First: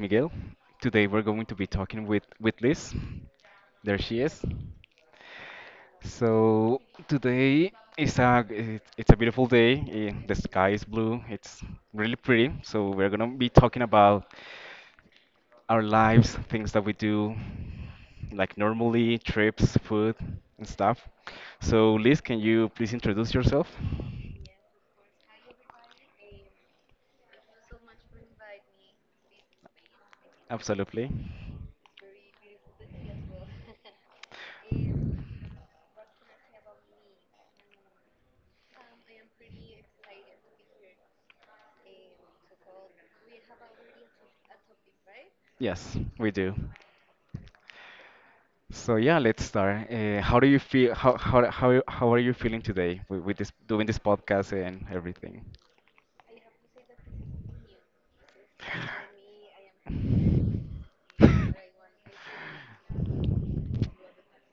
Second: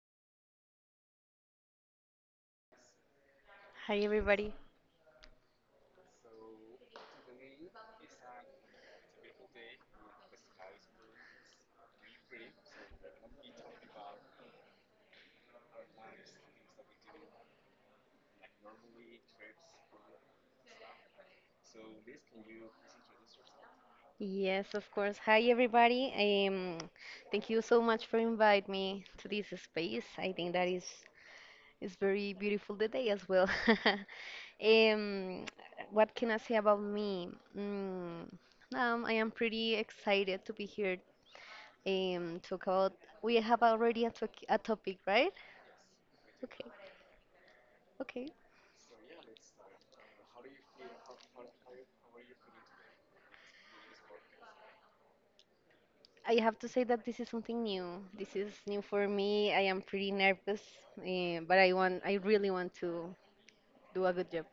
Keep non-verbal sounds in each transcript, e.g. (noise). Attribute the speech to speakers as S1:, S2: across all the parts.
S1: Miguel. Today we're going to be talking with Liz.
S2: Hi
S1: There she is.
S2: everybody.
S1: So today is it's a beautiful day. The sky is blue. It's really pretty. So we're gonna be talking about our lives, things that we do, like normally, trips, food, and stuff. So Liz, can you please introduce yourself?
S2: Yes, of course. Hi everybody. Thank you so much for inviting me to this space. I think that is
S1: Absolutely.
S2: is very beautiful today as well. (laughs) um, what can I say about me? Mm, I am pretty excited to be here. Talk about. We have already a topic, right?
S1: Yes, we do.
S2: Okay. Okay.
S1: So yeah, let's start. How do you feel? How are you feeling today with this doing this podcast and everything?
S2: I have to say that this is something new. This is new for me. I am pretty nervous, but I really want to do a good job.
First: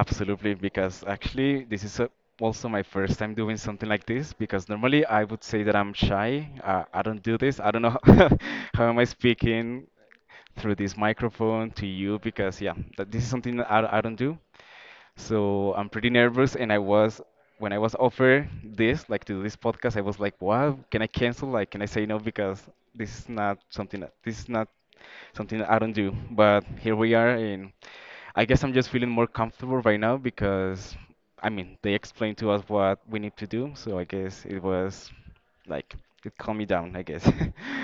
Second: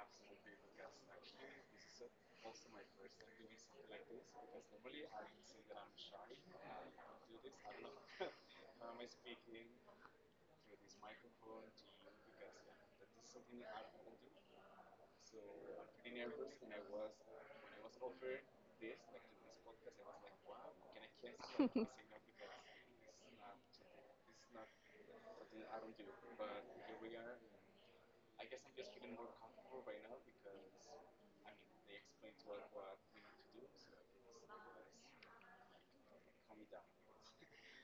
S1: Absolutely, because actually this is also my first time doing something like this. Because normally I would say that I'm shy. I don't do this. I don't know (laughs) how am I speaking through this microphone to you because yeah, this is something that I don't do. So I'm pretty nervous, and I was when I was offered this, like to do this podcast, I was like, "Wow, can I cancel? Like, can I say no?
S2: (laughs)
S1: Because this is not something that this is not something that I don't do." But here we are, and I guess I'm just feeling more comfortable right now because, I mean, they explained to us what we need to do, so I guess it was like it calmed me down, I guess. (laughs)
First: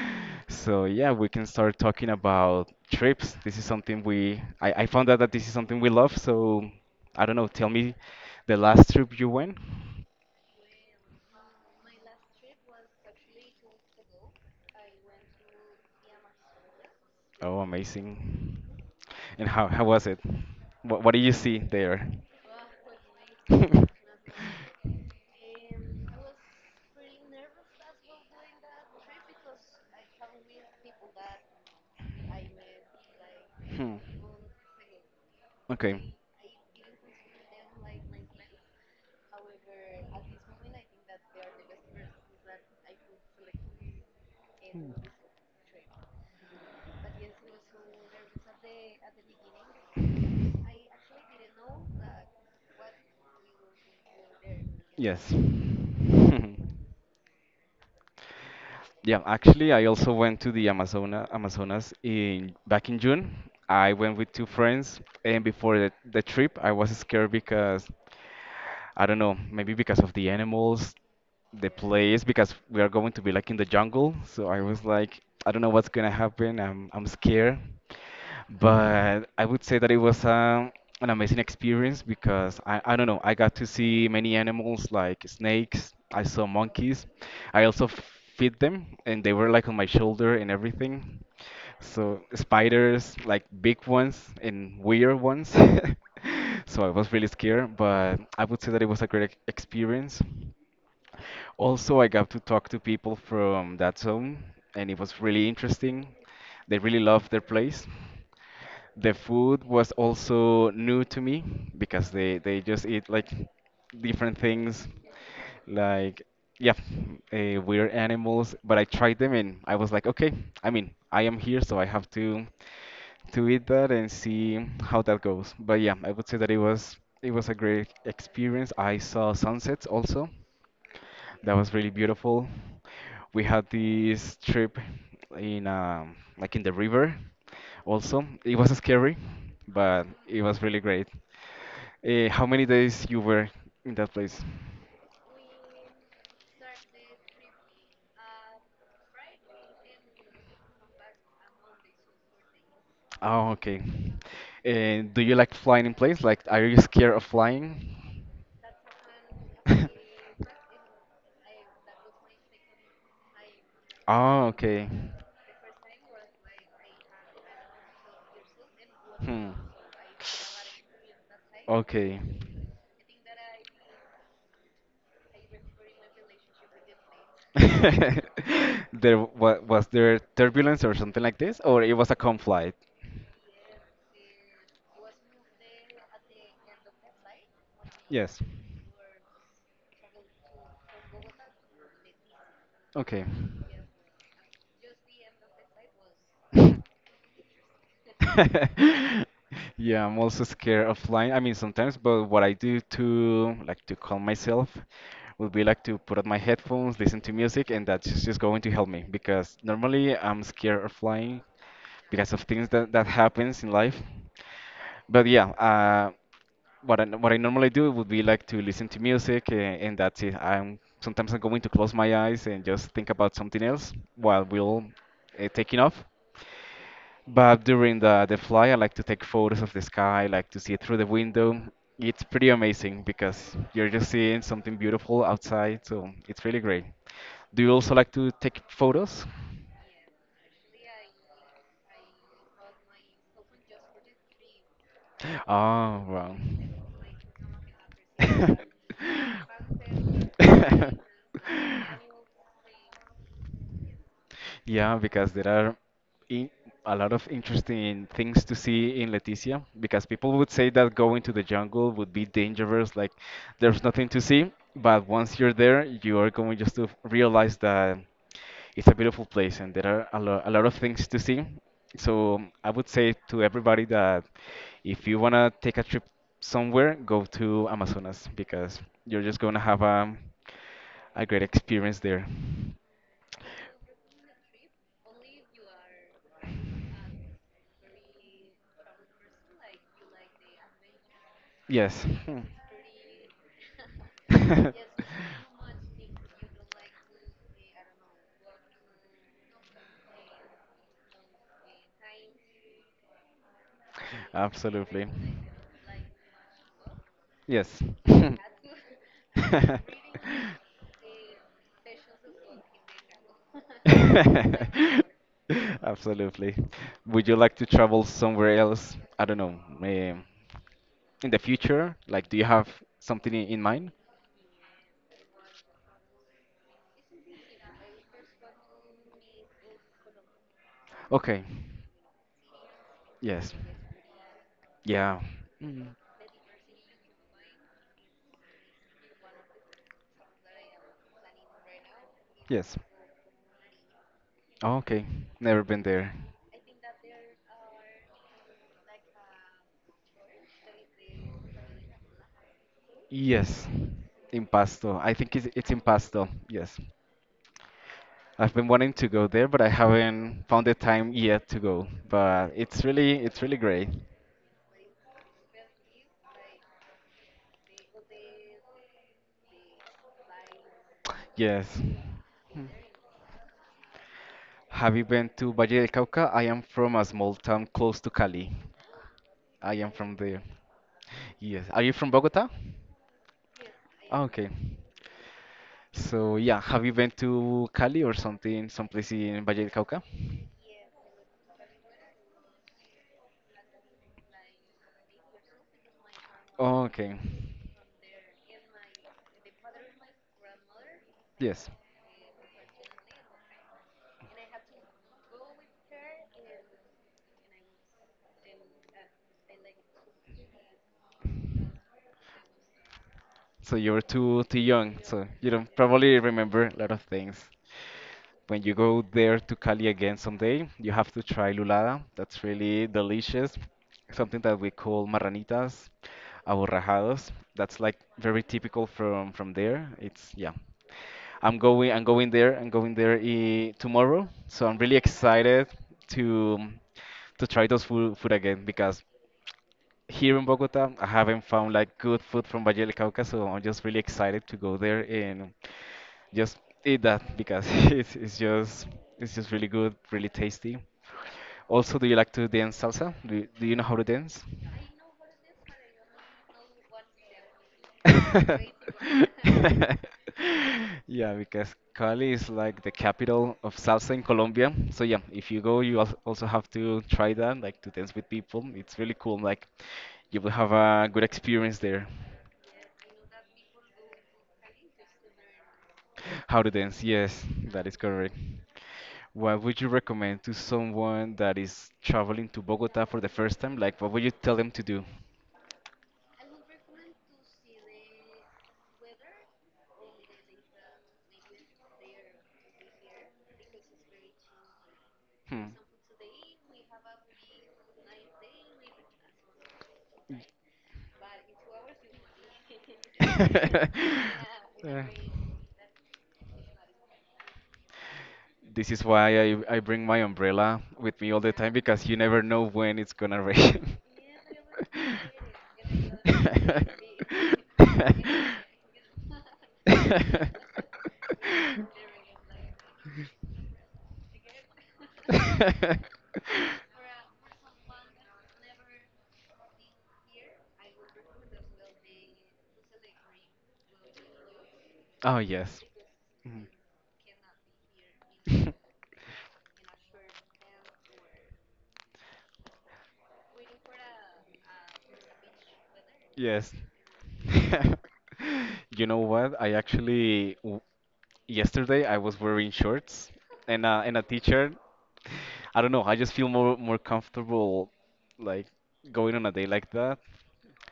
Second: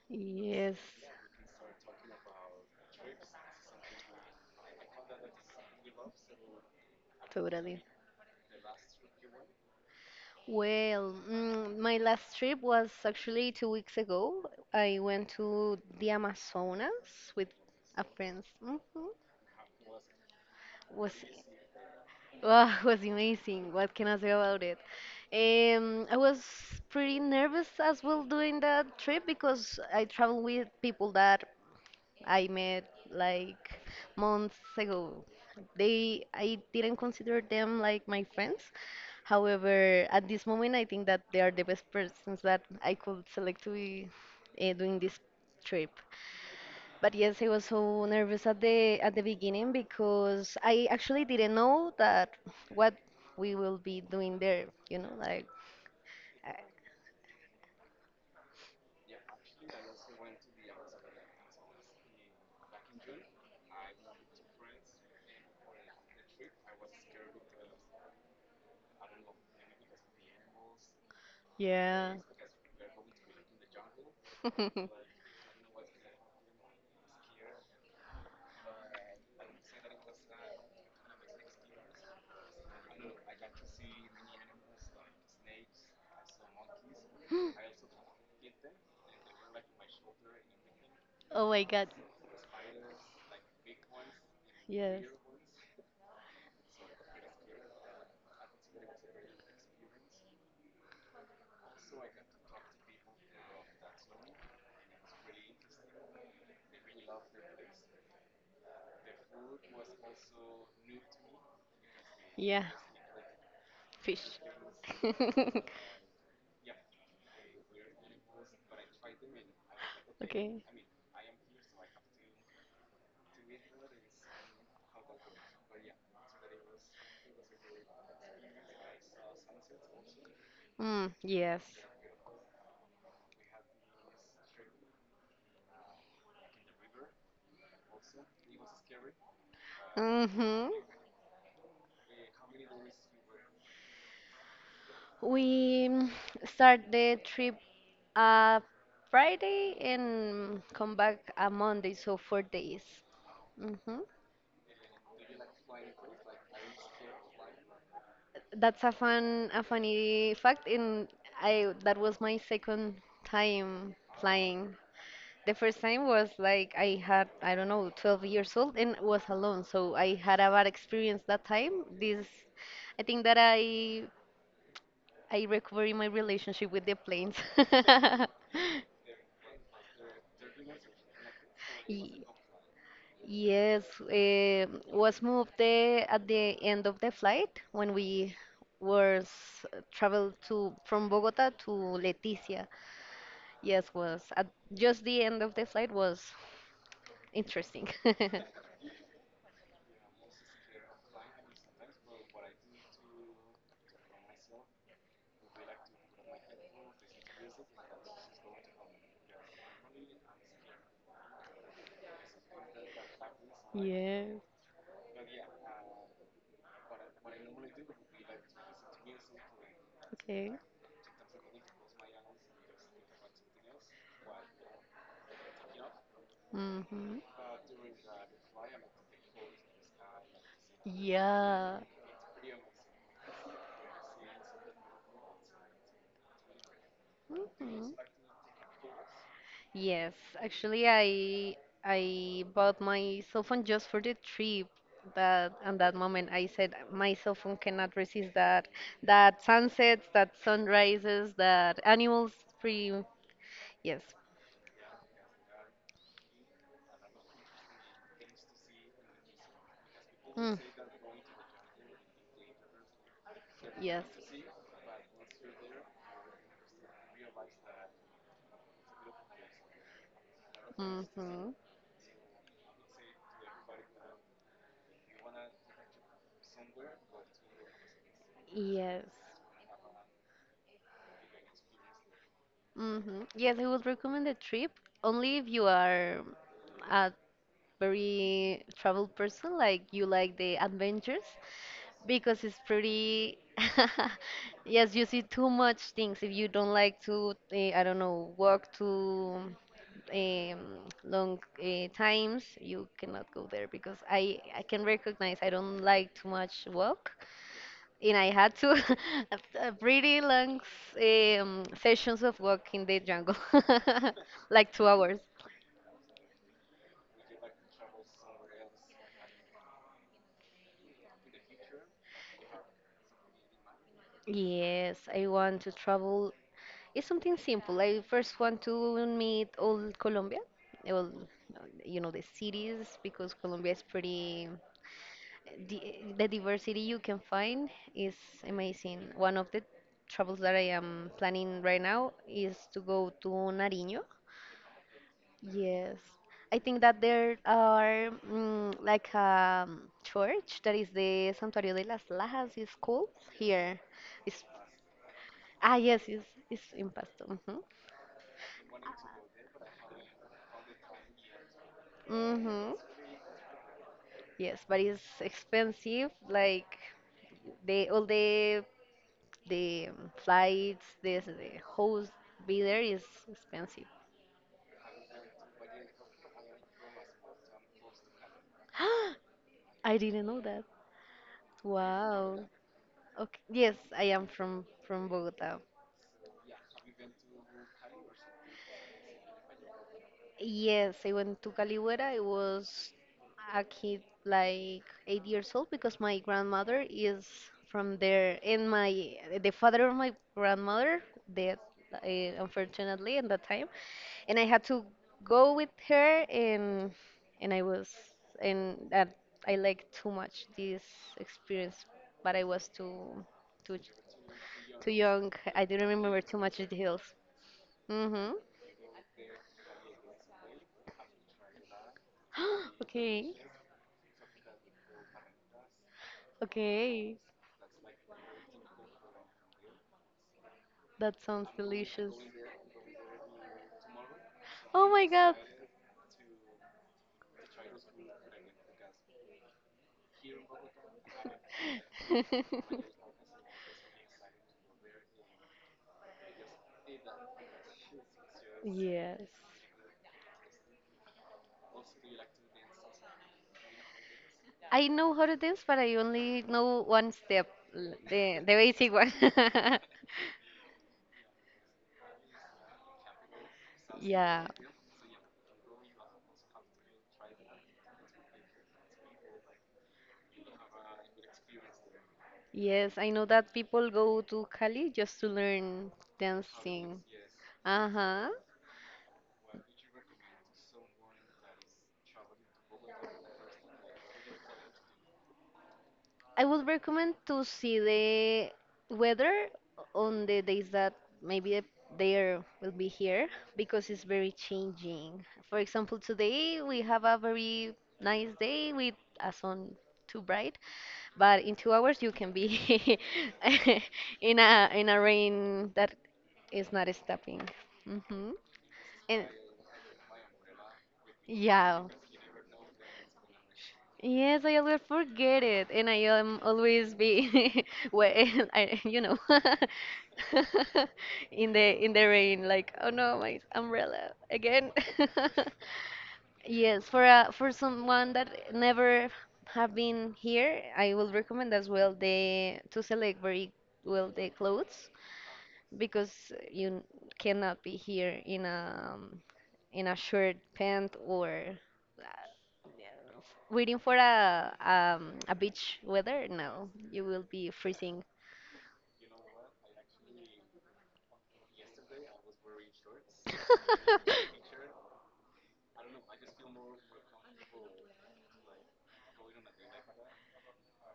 S2: Yes,
S1: So yeah, we can start talking about trips. This is something I found out that this is something we love, so I don't know, tell
S2: totally.
S1: me the last trip you went.
S2: Well, my last trip was actually 2 weeks ago. I went to the Amazonas with
S1: Oh,
S2: a friend.
S1: amazing.
S2: Hmm.
S1: And how was it? What
S2: Was
S1: did you see there?
S2: Wow, (laughs) was amazing. What can I
S1: (laughs)
S2: say about it? I was pretty nervous as well doing that trip because I travel with people that I met like
S1: Hmm.
S2: months ago.
S1: Okay.
S2: They I didn't consider them like my friends. However, at this moment, I think that they are the best persons that I could select to be doing this trip. But yes, I was so nervous at the beginning because I actually didn't know that what we will be doing there.
S1: Yes. (laughs)
S2: I-
S1: Yeah, actually, I also went to the Amazonas in back in June. I went with two friends, and before the trip, I was scared because I don't know, maybe because of the animals, the
S2: yeah.
S1: place, because we are going to be like in the jungle. So I was
S2: (laughs)
S1: like, I don't know what's gonna happen. I'm scared. But I would say that it was an amazing experience because I don't know, I got to see many animals like snakes, I saw monkeys. I also feed them and they were like on my shoulder and everything.
S2: Oh my God.
S1: So spiders, like big ones and
S2: Yes.
S1: weird ones. (laughs) So I was really scared, but I would say that it was a great experience. Also, I got to talk to people from that zone, and it was really interesting. They really loved their place. The food was also new to me because they
S2: Yeah.
S1: just eat like different
S2: Fish.
S1: things,
S2: (laughs)
S1: like yeah, weird animals. But I tried them and I was like, okay,
S2: Okay.
S1: I mean, I am here, so I have to eat that and see how that goes. But yeah, I would say that it was a great experience. I saw sunsets also.
S2: Mm,
S1: That
S2: yes.
S1: was really beautiful. We had this trip in like in the river also. It was scary, but it was
S2: Mm-hmm.
S1: really great. How many days you were in that place?
S2: We start the trip a Friday and come back a Monday, so 4 days.
S1: Oh, okay.
S2: Mm-hmm.
S1: And do you like flying in planes? Like, are you scared of flying?
S2: That's a funny
S1: (laughs)
S2: fact, and I that was my second time
S1: Oh,
S2: flying.
S1: okay.
S2: The first time was like I had, I don't know, 12 years old and was
S1: Hmm.
S2: alone, so I had a bad experience that time.
S1: Okay.
S2: This, I think that I recovering my relationship with the planes.
S1: (laughs) There wa
S2: (laughs)
S1: was there turbulence or something like this, or it was a
S2: Ye-
S1: calm flight?
S2: Yes, eh, was moved at the end of the flight when we
S1: Yes.
S2: were s- traveled to from Bogota to Leticia.
S1: Okay.
S2: Yes, was at just the end of the flight was
S1: (laughs)
S2: interesting. (laughs)
S1: (laughs) Yeah, I'm also scared of flying. I mean, sometimes, but what I do to like to calm myself would be like to put on my headphones, listen to music, and that's just going to help me because normally I'm scared of flying because of things that happens in life.
S2: Yes,
S1: But yeah, what I normally do would be like to listen to music, and that's it.
S2: okay.
S1: I'm sometimes I'm going to close my eyes and just think about something else while we'll taking off.
S2: Hmm.
S1: But during the fly, I like to take photos of the sky, I like to see it through the window.
S2: Yeah.
S1: It's pretty amazing because you're just seeing something beautiful outside, so it's really great. Do you
S2: Mhm.
S1: also like to take photos?
S2: Yes, actually, I bought my cell phone just for the trip. That and that
S1: Oh,
S2: moment,
S1: wow.
S2: I said my cell phone cannot resist that sunsets, that
S1: (laughs)
S2: sunrises, that animals scream. Yes.
S1: Yeah, because there are in a lot of interesting things to see in Leticia. Because people would
S2: Mm,
S1: say that going to the jungle would be dangerous, like there's
S2: yes.
S1: nothing to see. But once you're there, you are going just to realize that it's a beautiful place and there are a lot of things to see.
S2: Mm-hmm.
S1: So I would say to everybody that if you want to take a trip somewhere, go to Amazonas because
S2: Yes.
S1: you're just going to have a great experience there.
S2: Mm-hmm. Yes, I would recommend the trip only if you are a very travel person, like you like the adventures,
S1: Yes. Hmm.
S2: because it's pretty. (laughs) Yes, you
S1: (laughs)
S2: see too much things. If you don't like to I don't know, walk to um, long times, you cannot go there because I can
S1: Absolutely.
S2: recognize I don't like too much walk,
S1: Yes.
S2: and I had
S1: (laughs)
S2: to (laughs) a pretty
S1: (laughs)
S2: long sessions of walk in the jungle, (laughs) like 2 hours.
S1: Absolutely. Would you like to travel somewhere else? I don't know. In the future? Like, do you have something in mind?
S2: Yes, I want to travel. It's something simple. I first want to meet all Colombia, all,
S1: Okay.
S2: the cities, because
S1: Yes.
S2: Colombia is pretty.
S1: Yeah.
S2: The,
S1: Mm,
S2: the diversity you can find is amazing. One of the travels that I am planning right now is
S1: yes.
S2: to go to Nariño.
S1: Okay. Never been
S2: Yes,
S1: there.
S2: I think that there are like a church that is the Santuario de las Lajas is called
S1: Yes.
S2: here. It's,
S1: Impasto. I think it's
S2: ah yes,
S1: Impasto.
S2: it's
S1: Yes.
S2: in Pasto. Hmm.
S1: I've been wanting to go there, but I haven't found the time yet to go. But
S2: Hmm.
S1: it's really great.
S2: Yes, but it's expensive. Like the all the the flights, this
S1: (tsk)
S2: the
S1: Yes.
S2: host be
S1: Hmm.
S2: there is expensive.
S1: Have you been to Valle del Cauca? I am from a small town close to Cali.
S2: (gasps)
S1: I am
S2: I
S1: from
S2: didn't know
S1: there.
S2: that.
S1: Yes. Are you from
S2: Wow.
S1: Bogota?
S2: Okay. Yes, I
S1: Ah,
S2: am
S1: okay.
S2: from Bogota.
S1: So yeah, have you been to Cali or something, someplace in Valle del Cauca?
S2: Yes, I went to Caligüera. I was a kid like 8 years old because my grandmother
S1: Okay.
S2: is from there, and my the father of my grandmother dead,
S1: Yes.
S2: uh, unfortunately, at that time, and I had to go with her, and I was and that I liked too much this experience, but I was
S1: So
S2: too
S1: you're too
S2: too
S1: young, so
S2: young.
S1: you
S2: I
S1: don't
S2: didn't
S1: probably
S2: remember too much
S1: remember a lot
S2: details.
S1: of things.
S2: Mm-hmm.
S1: When you go there to Cali again someday, you have to try lulada. That's
S2: (gasps)
S1: really
S2: Okay.
S1: delicious. Something that we call marranitas,
S2: Okay,
S1: aborrajados. That's like very typical from there. It's yeah,
S2: that sounds
S1: I'm going I'm
S2: delicious.
S1: going there I'm going there tomorrow, so I'm
S2: Oh
S1: really
S2: my god.
S1: excited to to try those food again, because here in Bogota I haven't found like good food from Valle del
S2: (laughs)
S1: Cauca, so I'm just really excited to go there and just eat that, because (laughs) it's it's just
S2: Yes.
S1: it's just really good, really tasty. Also, do you, like to dance salsa? Do you know how to dance?
S2: I know how to dance, but I only know one step, the basic one. (laughs)
S1: (laughs) Yeah, because Cali is like the capital of salsa in
S2: Yeah.
S1: Colombia. So yeah, if you go, you also have to try that, like to dance with people. It's really cool. Like you will have a good experience there.
S2: Yes, I know that people go to Cali just to learn
S1: How to
S2: dancing.
S1: dance? Yes, that is
S2: Uh-huh.
S1: correct. What would you recommend to someone that is traveling to Bogota for the first time? Like, what would you tell them to do?
S2: I would recommend to see the weather on the days that maybe there will be here because it's very changing. For
S1: Hmm.
S2: example, today we have a very nice day with a sun too bright, but in 2 hours you can be (laughs)
S1: (laughs)
S2: in a
S1: Uh,
S2: rain that is not stopping. Hmm.
S1: This is
S2: And
S1: why I bring my umbrella with me all the time
S2: yeah.
S1: because you never know when it's gonna rain.
S2: Yes, I always forget it, and I always be (laughs) well, (laughs) I, (laughs) in the rain, like, oh no, my umbrella
S1: (laughs)
S2: again. (laughs) Yes, for someone that never have been here, I will recommend as well the to select very well the clothes
S1: Oh, yes.
S2: because you
S1: Mhm.
S2: cannot be here in a
S1: (laughs)
S2: shirt pant or uh, waiting for a beach weather. No,
S1: Yes.
S2: you will be
S1: (laughs)
S2: freezing.
S1: You know what? I actually yesterday I was wearing shorts and a
S2: (laughs)
S1: t-shirt. I don't know. I just feel more comfortable like going on a day like that.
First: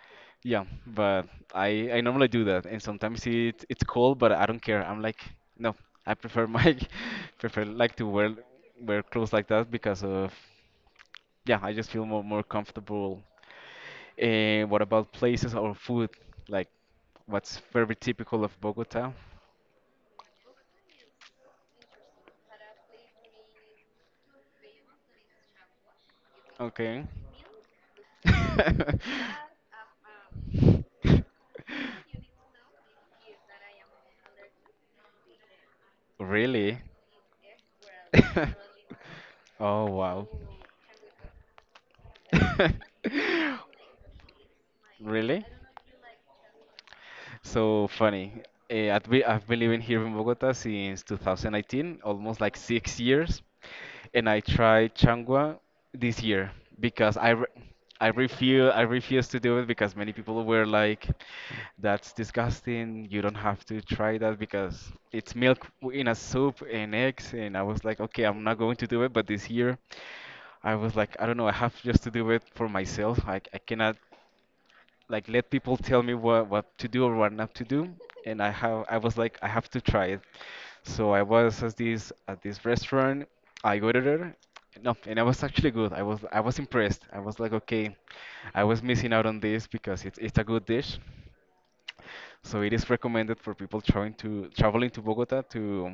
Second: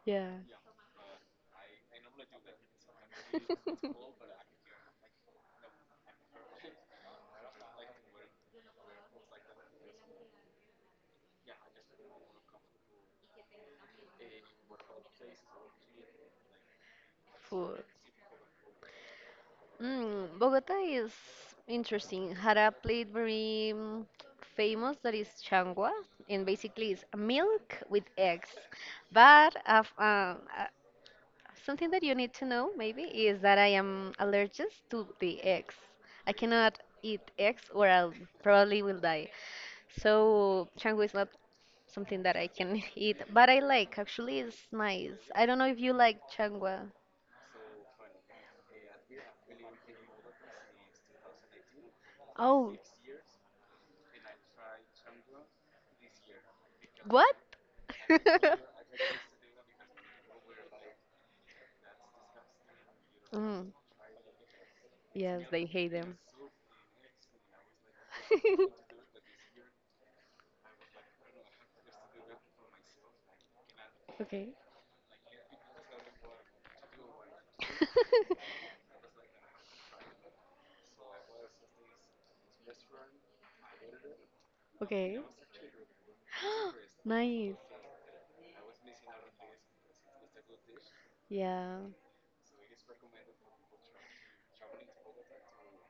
S2: Yeah.
S1: Yeah, but I normally do that, and sometimes it's cold,
S2: (laughs)
S1: but I don't care. I'm like, no, I prefer my (laughs) prefer like to wear clothes like that because of yeah, I just feel more comfortable. And what about places or food? Like, what's
S2: Food.
S1: very typical of Bogota?
S2: Bogota is interesting. Had a plate very famous that is changua, and basically
S1: Okay.
S2: it's milk with eggs. But
S1: (laughs)
S2: af uh, something that you need to know maybe is that I am allergic to the eggs. I
S1: Really?
S2: cannot eat eggs or I'll probably
S1: (laughs)
S2: will die.
S1: Oh, wow.
S2: So changu is not something that I can (laughs) eat,
S1: (laughs)
S2: but I like. Actually, it's nice.
S1: Really?
S2: I don't know if you like changua.
S1: So funny. I've been living here in Bogota since 2019, almost like
S2: Oh,
S1: 6 years, and I tried Changua this year because I
S2: what?
S1: re I
S2: (laughs)
S1: refuse I refuse to do it because many people were like, "That's disgusting. You don't have
S2: Mm,
S1: to try that because it's
S2: yes,
S1: milk
S2: they hate
S1: in a
S2: them.
S1: soup and eggs." And I was like, "Okay, I'm not going to do it."
S2: (laughs)
S1: But this year, I was like, "I don't know. I have just to do it for myself. I cannot."
S2: Okay.
S1: Like, let people tell me what to do or what not to do, and i have i
S2: (laughs)
S1: was like, I have to try it. So I was at this restaurant I go to there. No, and I
S2: Okay.
S1: was actually good, I was impressed,
S2: (gasps)
S1: I was like,
S2: Nice.
S1: okay, I was missing out on this, because it's a good dish,
S2: Yeah.
S1: so it is recommended for people trying to traveling to Bogota to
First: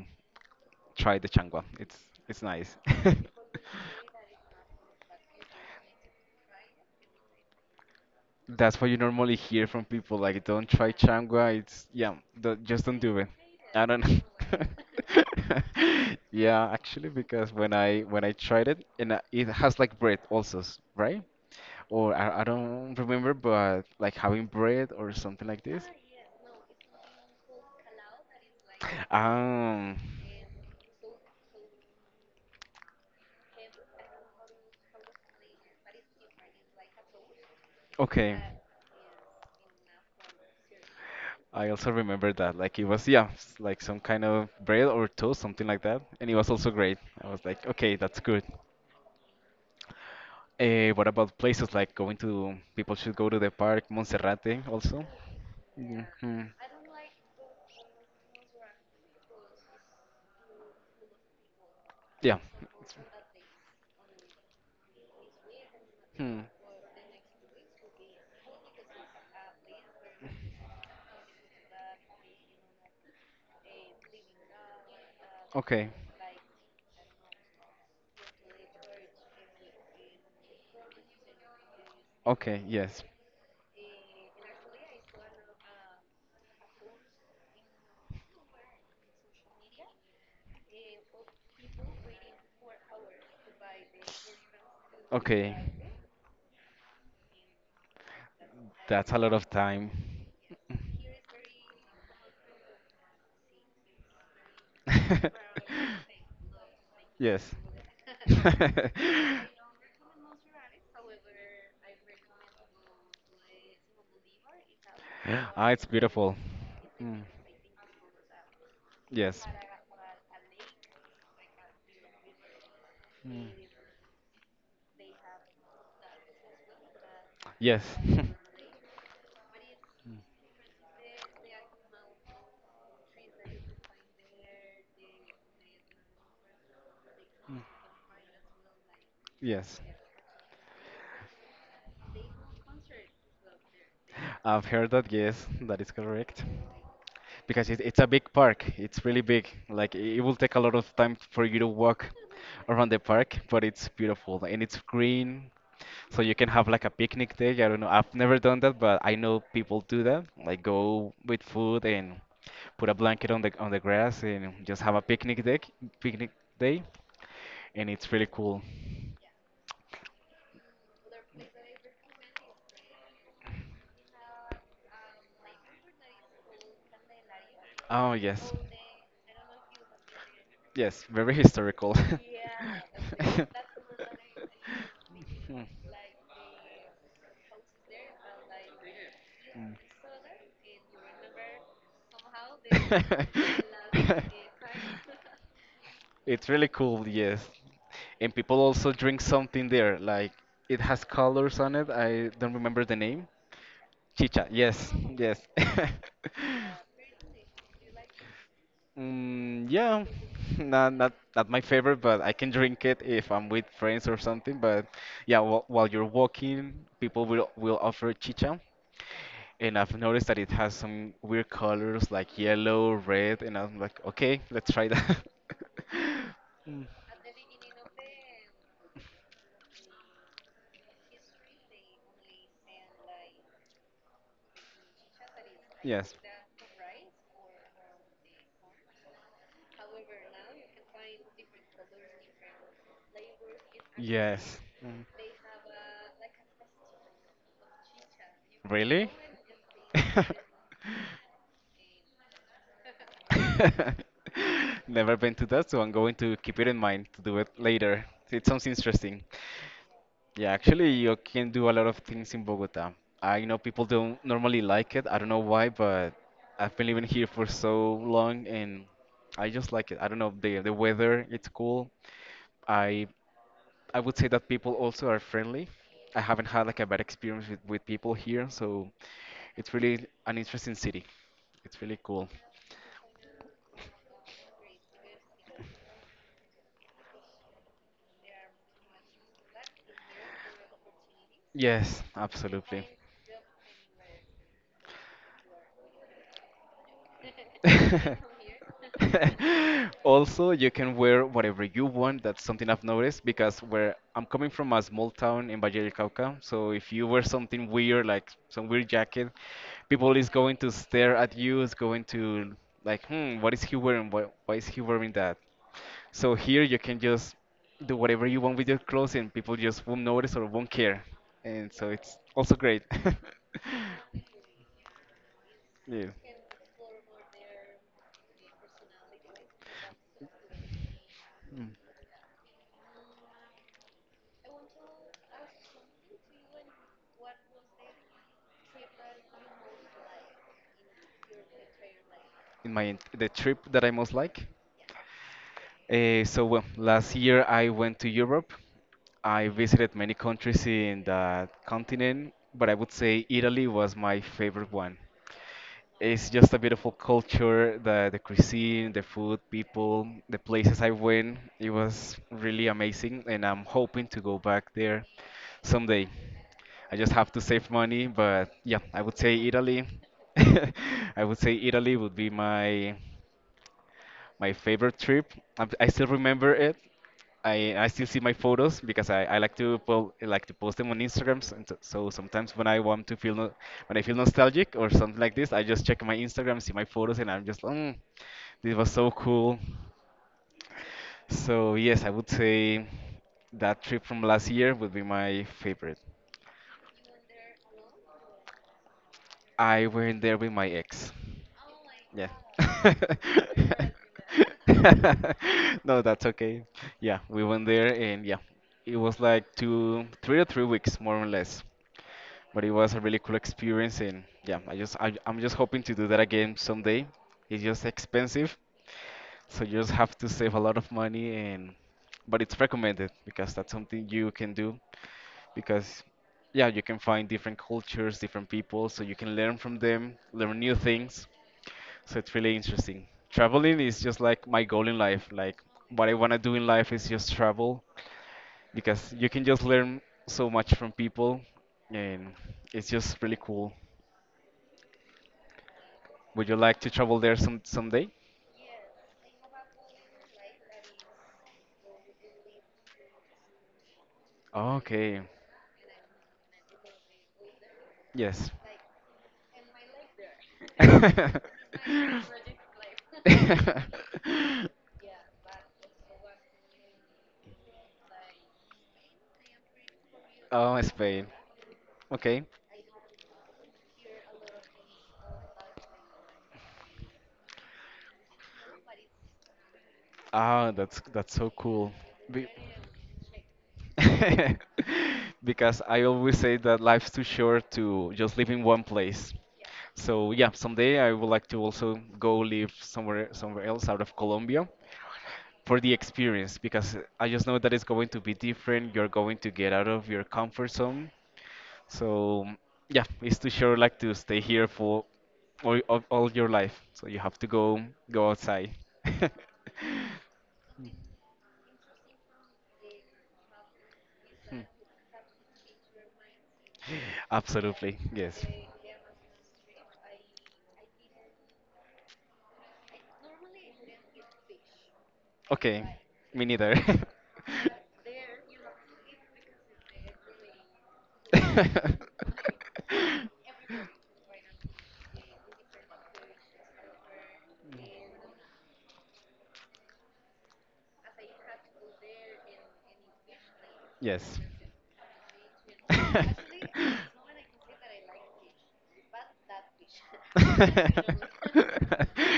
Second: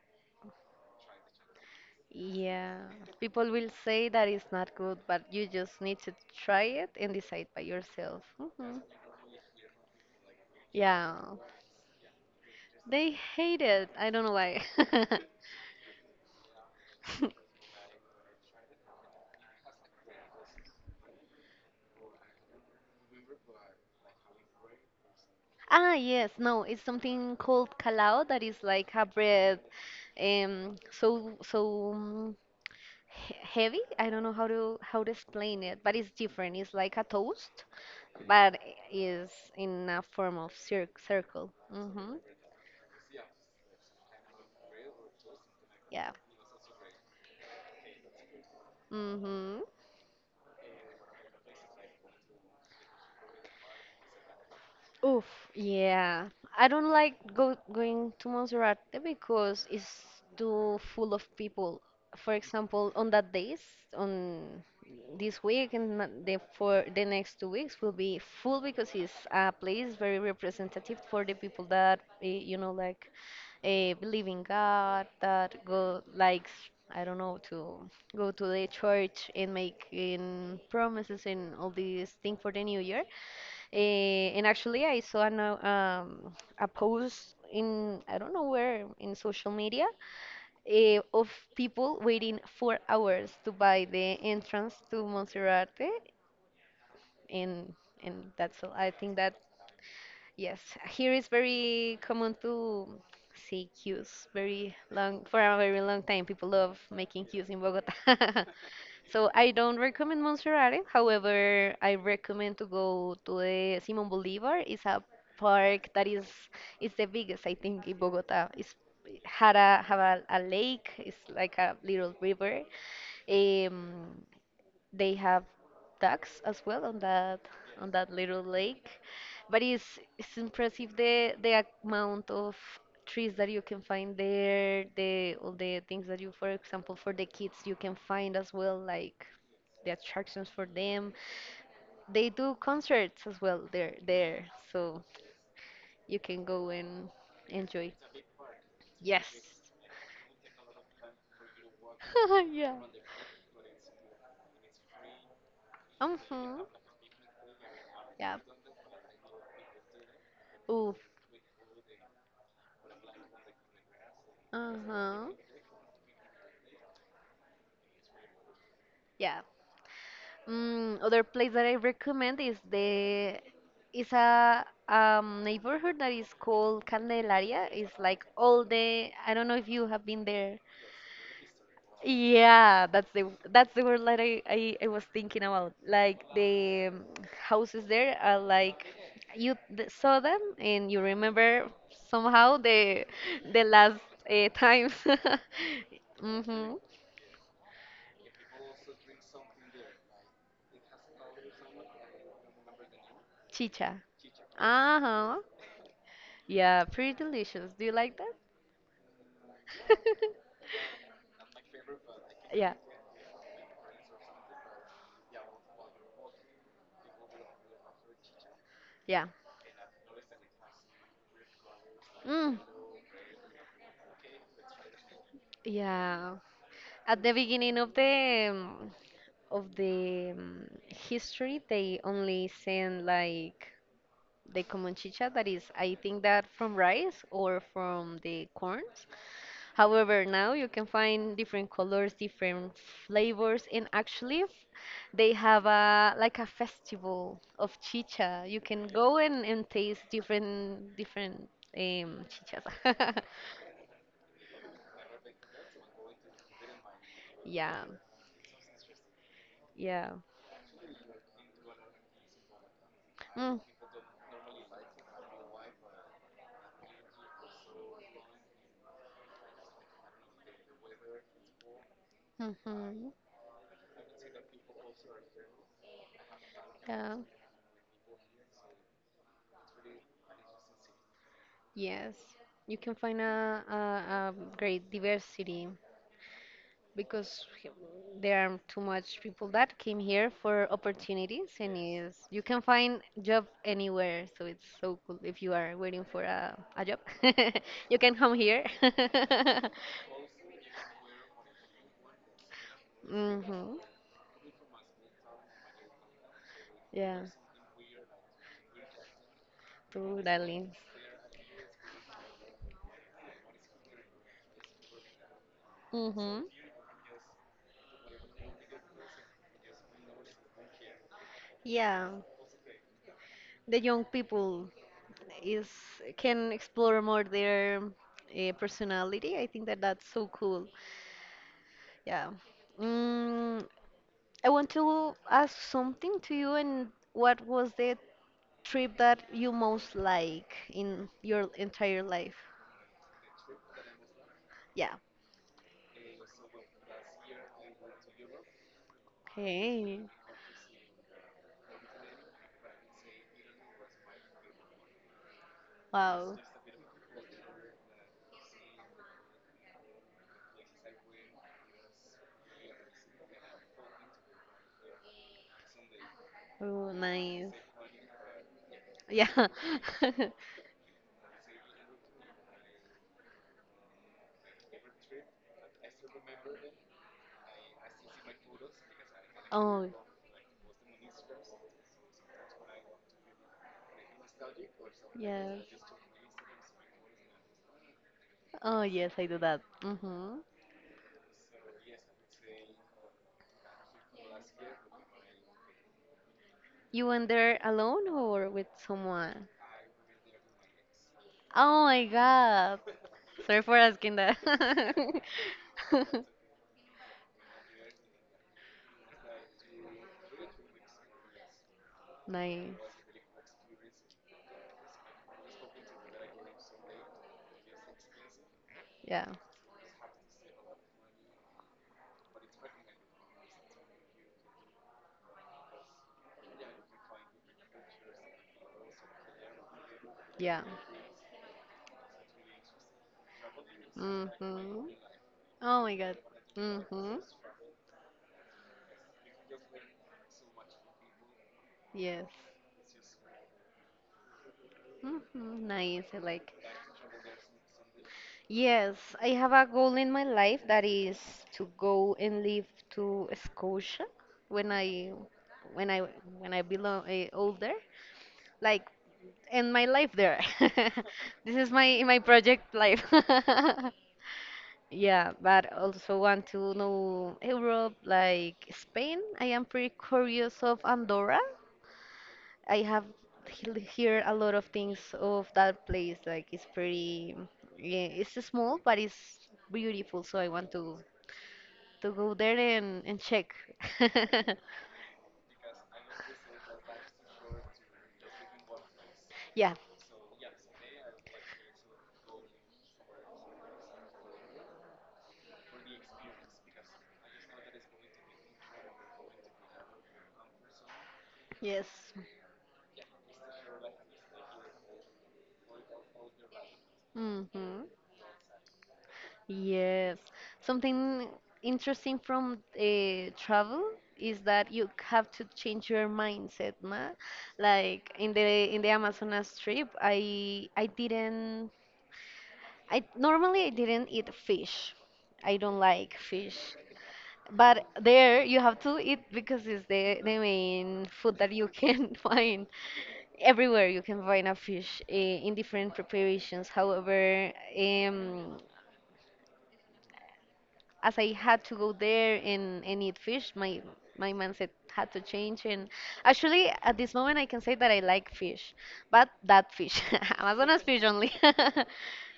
S1: try the changua. It's nice.
S2: Yeah, people will say that it's not good,
S1: (laughs)
S2: but you just need to try it and decide by yourself.
S1: That's
S2: Mhm.
S1: what you normally hear from people like, don't try
S2: Yeah,
S1: changua. It's, yeah, don't, just don't
S2: they
S1: do it.
S2: hate
S1: I
S2: it.
S1: don't
S2: I
S1: know.
S2: don't know why. (laughs)
S1: (laughs) Yeah, actually, because when I tried it, and it has like bread also, right? Or I don't remember, but like having bread or something like this.
S2: Ah, yes, no, it's something called calao that is like a bread,
S1: Um,
S2: so he heavy. I don't know how to explain it, but it's different. It's like a toast,
S1: okay.
S2: but is in a form of circle.
S1: I also
S2: Mm-hmm.
S1: remember that. Like it was, yeah, like some kind of bread or toast, something like that.
S2: Yeah.
S1: And it was also great. I was like, okay, that's good.
S2: Mm-hmm.
S1: What about places like people should go to the park, Monserrate also?
S2: Oof, yeah.
S1: Hmm.
S2: I don't like go going to Monserrate because it's too full of people. For
S1: Yeah.
S2: example, on that days, on this week and na- the
S1: Hmm.
S2: for the next 2 weeks will be full because it's a place very representative for the people that like believe in God, that
S1: Okay.
S2: go, like, I don't know, to go to the church and making promises and all these thing for the
S1: Okay,
S2: new year.
S1: yes.
S2: And actually, I saw um, a post in, I don't know where, in social media, of people waiting 4 hours to buy the entrance to
S1: Okay.
S2: Monserrate. And, and that's all. I
S1: That's
S2: think
S1: a lot
S2: that
S1: of time.
S2: Yes, here is very common to see queues very long for a very long
S1: (laughs)
S2: time. People love making
S1: Yes.
S2: queues in Bogota. (laughs)
S1: (laughs)
S2: So I don't recommend Monserrate. However, I recommend to go to the Simón Bolívar. It's a
S1: Ah, it's
S2: park. that is
S1: beautiful.
S2: it's the
S1: Mm,
S2: biggest, I think, in Bogota. It's
S1: yes.
S2: had a have a lake. It's like a little river.
S1: Mm,
S2: Um, they have ducks as well on that
S1: yes.
S2: little lake, but it's impressive the amount of trees that you can find there. The all the things that you, for example, for the kids, you can find as well, like
S1: (laughs) Yes.
S2: the attractions for them. They do concerts as well there,
S1: I've heard
S2: so
S1: that. Yes, that is
S2: you can
S1: correct.
S2: go and
S1: Because it,
S2: enjoy.
S1: it's a big park. It's really
S2: Yes.
S1: big. Like it will take a lot of time for you to walk
S2: (laughs) Yeah.
S1: around the park, but it's beautiful and it's green. So you can
S2: Uh-huh.
S1: have like a picnic day. I don't know. I've
S2: Yeah.
S1: never done that, but I know people do that. Like
S2: Ooh.
S1: go with food and put a blanket on the grass and just have a
S2: Uh-huh.
S1: picnic day. Picnic day, and it's really cool.
S2: Yeah. Other place that I recommend is a neighborhood that is called Candelaria. It's
S1: Oh
S2: like
S1: yes,
S2: all the, I don't know if you have been there.
S1: yes, very historical.
S2: Yeah, that's
S1: (laughs) (laughs)
S2: the word that I was thinking about. Like the houses there are like, you saw them and you remember somehow the last times. (laughs)
S1: It's really
S2: hmm
S1: cool, yes. And people also drink something there, like it has colors on it. I don't remember the name.
S2: Chicha.
S1: Chicha, yes,
S2: Uh-huh.
S1: yes.
S2: Yeah, pretty delicious. Do you
S1: (laughs)
S2: like that?
S1: Mm, yeah, (laughs) not
S2: (laughs)
S1: my favorite, but I can
S2: Yeah.
S1: drink it if I'm with friends or something. But yeah, while you're walking, people will offer chicha,
S2: Yeah.
S1: and I've noticed that it has some weird colors like
S2: Mm.
S1: yellow, red, and I'm like, okay, let's try that. (laughs)
S2: Yeah.
S1: Mm.
S2: At the beginning of the of the um, history, they only send like the common chicha that is, I
S1: Yes.
S2: think that from rice or from the corn. However, now you can find different colors, different flavors, and actually,
S1: Yes. Mm.
S2: they have a like a festival of chicha. You can
S1: Really?
S2: go and, taste
S1: (laughs)
S2: different chichas. (laughs)
S1: Never been to that, so I'm going to keep it in mind to do it
S2: Yeah,
S1: later. It sounds interesting.
S2: yeah.
S1: Yeah, actually, you can do a lot of things in Bogota. I know
S2: Mm,
S1: people don't normally like it. I don't know why, but I've been living here for so long and I just like it. I don't know, the weather, it's cool. I
S2: mhm,
S1: I would say that people also are friendly. I haven't had like a bad
S2: yeah,
S1: experience with people here, so it's really an interesting city. It's really
S2: yes.
S1: cool.
S2: You can find a great diversity because there are too much people that came here for opportunities and
S1: Yes,
S2: is you can
S1: absolutely.
S2: find job anywhere, so it's so cool if you are waiting for a job. (laughs) You can come here.
S1: (laughs)
S2: (laughs)
S1: Also, you can wear whatever you want. That's something I've noticed because
S2: Hmm.
S1: where I'm coming from a small town in Valle del Cauca. So if you
S2: Yeah.
S1: wear something weird, like some weird jacket, people is going
S2: Totally.
S1: to stare at you. Is going to like, hmm, what is he wearing? Why is he wearing that? So
S2: Hmm.
S1: here you can just do whatever you want with your clothes, and people just won't notice or won't care. And so
S2: Yeah.
S1: it's also great. (laughs)
S2: The young people is
S1: Yeah.
S2: can explore more their personality. I think that that's so cool.
S1: Mm.
S2: Yeah. Mm, I want to ask something to you, and what was the trip that you most like in your entire life?
S1: The trip that I most like.
S2: Yeah.
S1: So, well, last year I went to Europe. I visited
S2: Okay.
S1: many countries in that continent, but I would say Italy was my favorite one. It's
S2: Wow.
S1: just a beautiful culture, the cuisine, the food, people, the places I went. It was really amazing, and I'm hoping to go back there someday.
S2: Oh,
S1: I just have to
S2: nice.
S1: save money, but yeah, I would say
S2: Yeah.
S1: Italy.
S2: (laughs)
S1: (laughs) I would say Italy would be my favorite trip. I still remember it. I still see my photos because I like to
S2: Oh,
S1: like to post them on Instagrams and so sometimes when I want to feel no, when I feel nostalgic or something like this
S2: yes.
S1: I just check my Instagram, see my photos, and I'm just this
S2: Oh,
S1: was so
S2: yes, I do
S1: cool.
S2: that. Hmm.
S1: So yes, I would say that trip from last year would be my favorite.
S2: You went there alone or with someone?
S1: I went there with my ex.
S2: Oh my
S1: Yeah.
S2: god. Sorry for asking that.
S1: (laughs)
S2: (laughs)
S1: No, that's okay. Yeah, we went there and yeah, it was like two, 3 or 3 weeks more or less. But it was
S2: Nice.
S1: a really cool experience and yeah, I just I'm just hoping to do that again someday. It's just expensive,
S2: Yeah.
S1: so you just have to save a lot of money and but it's recommended because that's something you can do because yeah, you can find different cultures, different people, so you can learn from them, learn
S2: Yeah.
S1: new things. So it's really interesting. Traveling is just like my
S2: Mm-hmm.
S1: goal in life.
S2: (laughs)
S1: Like
S2: Oh my
S1: what
S2: god.
S1: I want to do in life is
S2: Mm-hmm.
S1: just travel because you can just learn so much from people
S2: Yes.
S1: and it's just really cool.
S2: Mm-hmm. Nice. I
S1: Would
S2: like.
S1: you like to travel there someday?
S2: Yes, I have a goal in my life that is to go and live to Scotia when I
S1: Okay.
S2: when I when I belong older,
S1: Yes.
S2: like end my life there. (laughs)
S1: (laughs)
S2: This is my project life. (laughs) Yeah, but also want to know Europe, like Spain. I am pretty curious
S1: Oh,
S2: of
S1: Spain.
S2: Andorra.
S1: Okay.
S2: I have hear a lot of things of that place. Like it's pretty, yeah, it's small, but it's beautiful. So I
S1: Ah,
S2: want to
S1: that's so cool.
S2: to go
S1: Be-
S2: there and and check.
S1: (laughs)
S2: (laughs)
S1: because I always say that life's too short to just live in one place.
S2: Yeah.
S1: So yeah, someday I would like to also go live somewhere else out of Colombia. For the experience because I just know that it's going to be different. You're going to get out of your comfort zone.
S2: Yes.
S1: So yeah, it's too sure like to stay here for all your life. So you have to go
S2: hmm
S1: go outside. (laughs)
S2: Yes. Something interesting from travel is that you have to change your mindset, no?
S1: Absolutely,
S2: Like in
S1: yes.
S2: the in the Amazonas trip, I normally I didn't eat fish. I don't
S1: Okay,
S2: like
S1: me
S2: fish.
S1: neither.
S2: But there you have to eat because it's the main food that you can (laughs) find. Everywhere you can find a fish eh,
S1: (laughs)
S2: in different preparations. However,
S1: (laughs)
S2: as I had to go there and eat fish, my
S1: Yes.
S2: mindset had to change. And actually, at this moment, I can say that I like fish, but
S1: (laughs)
S2: that fish, (laughs) Amazonas fish only. (laughs)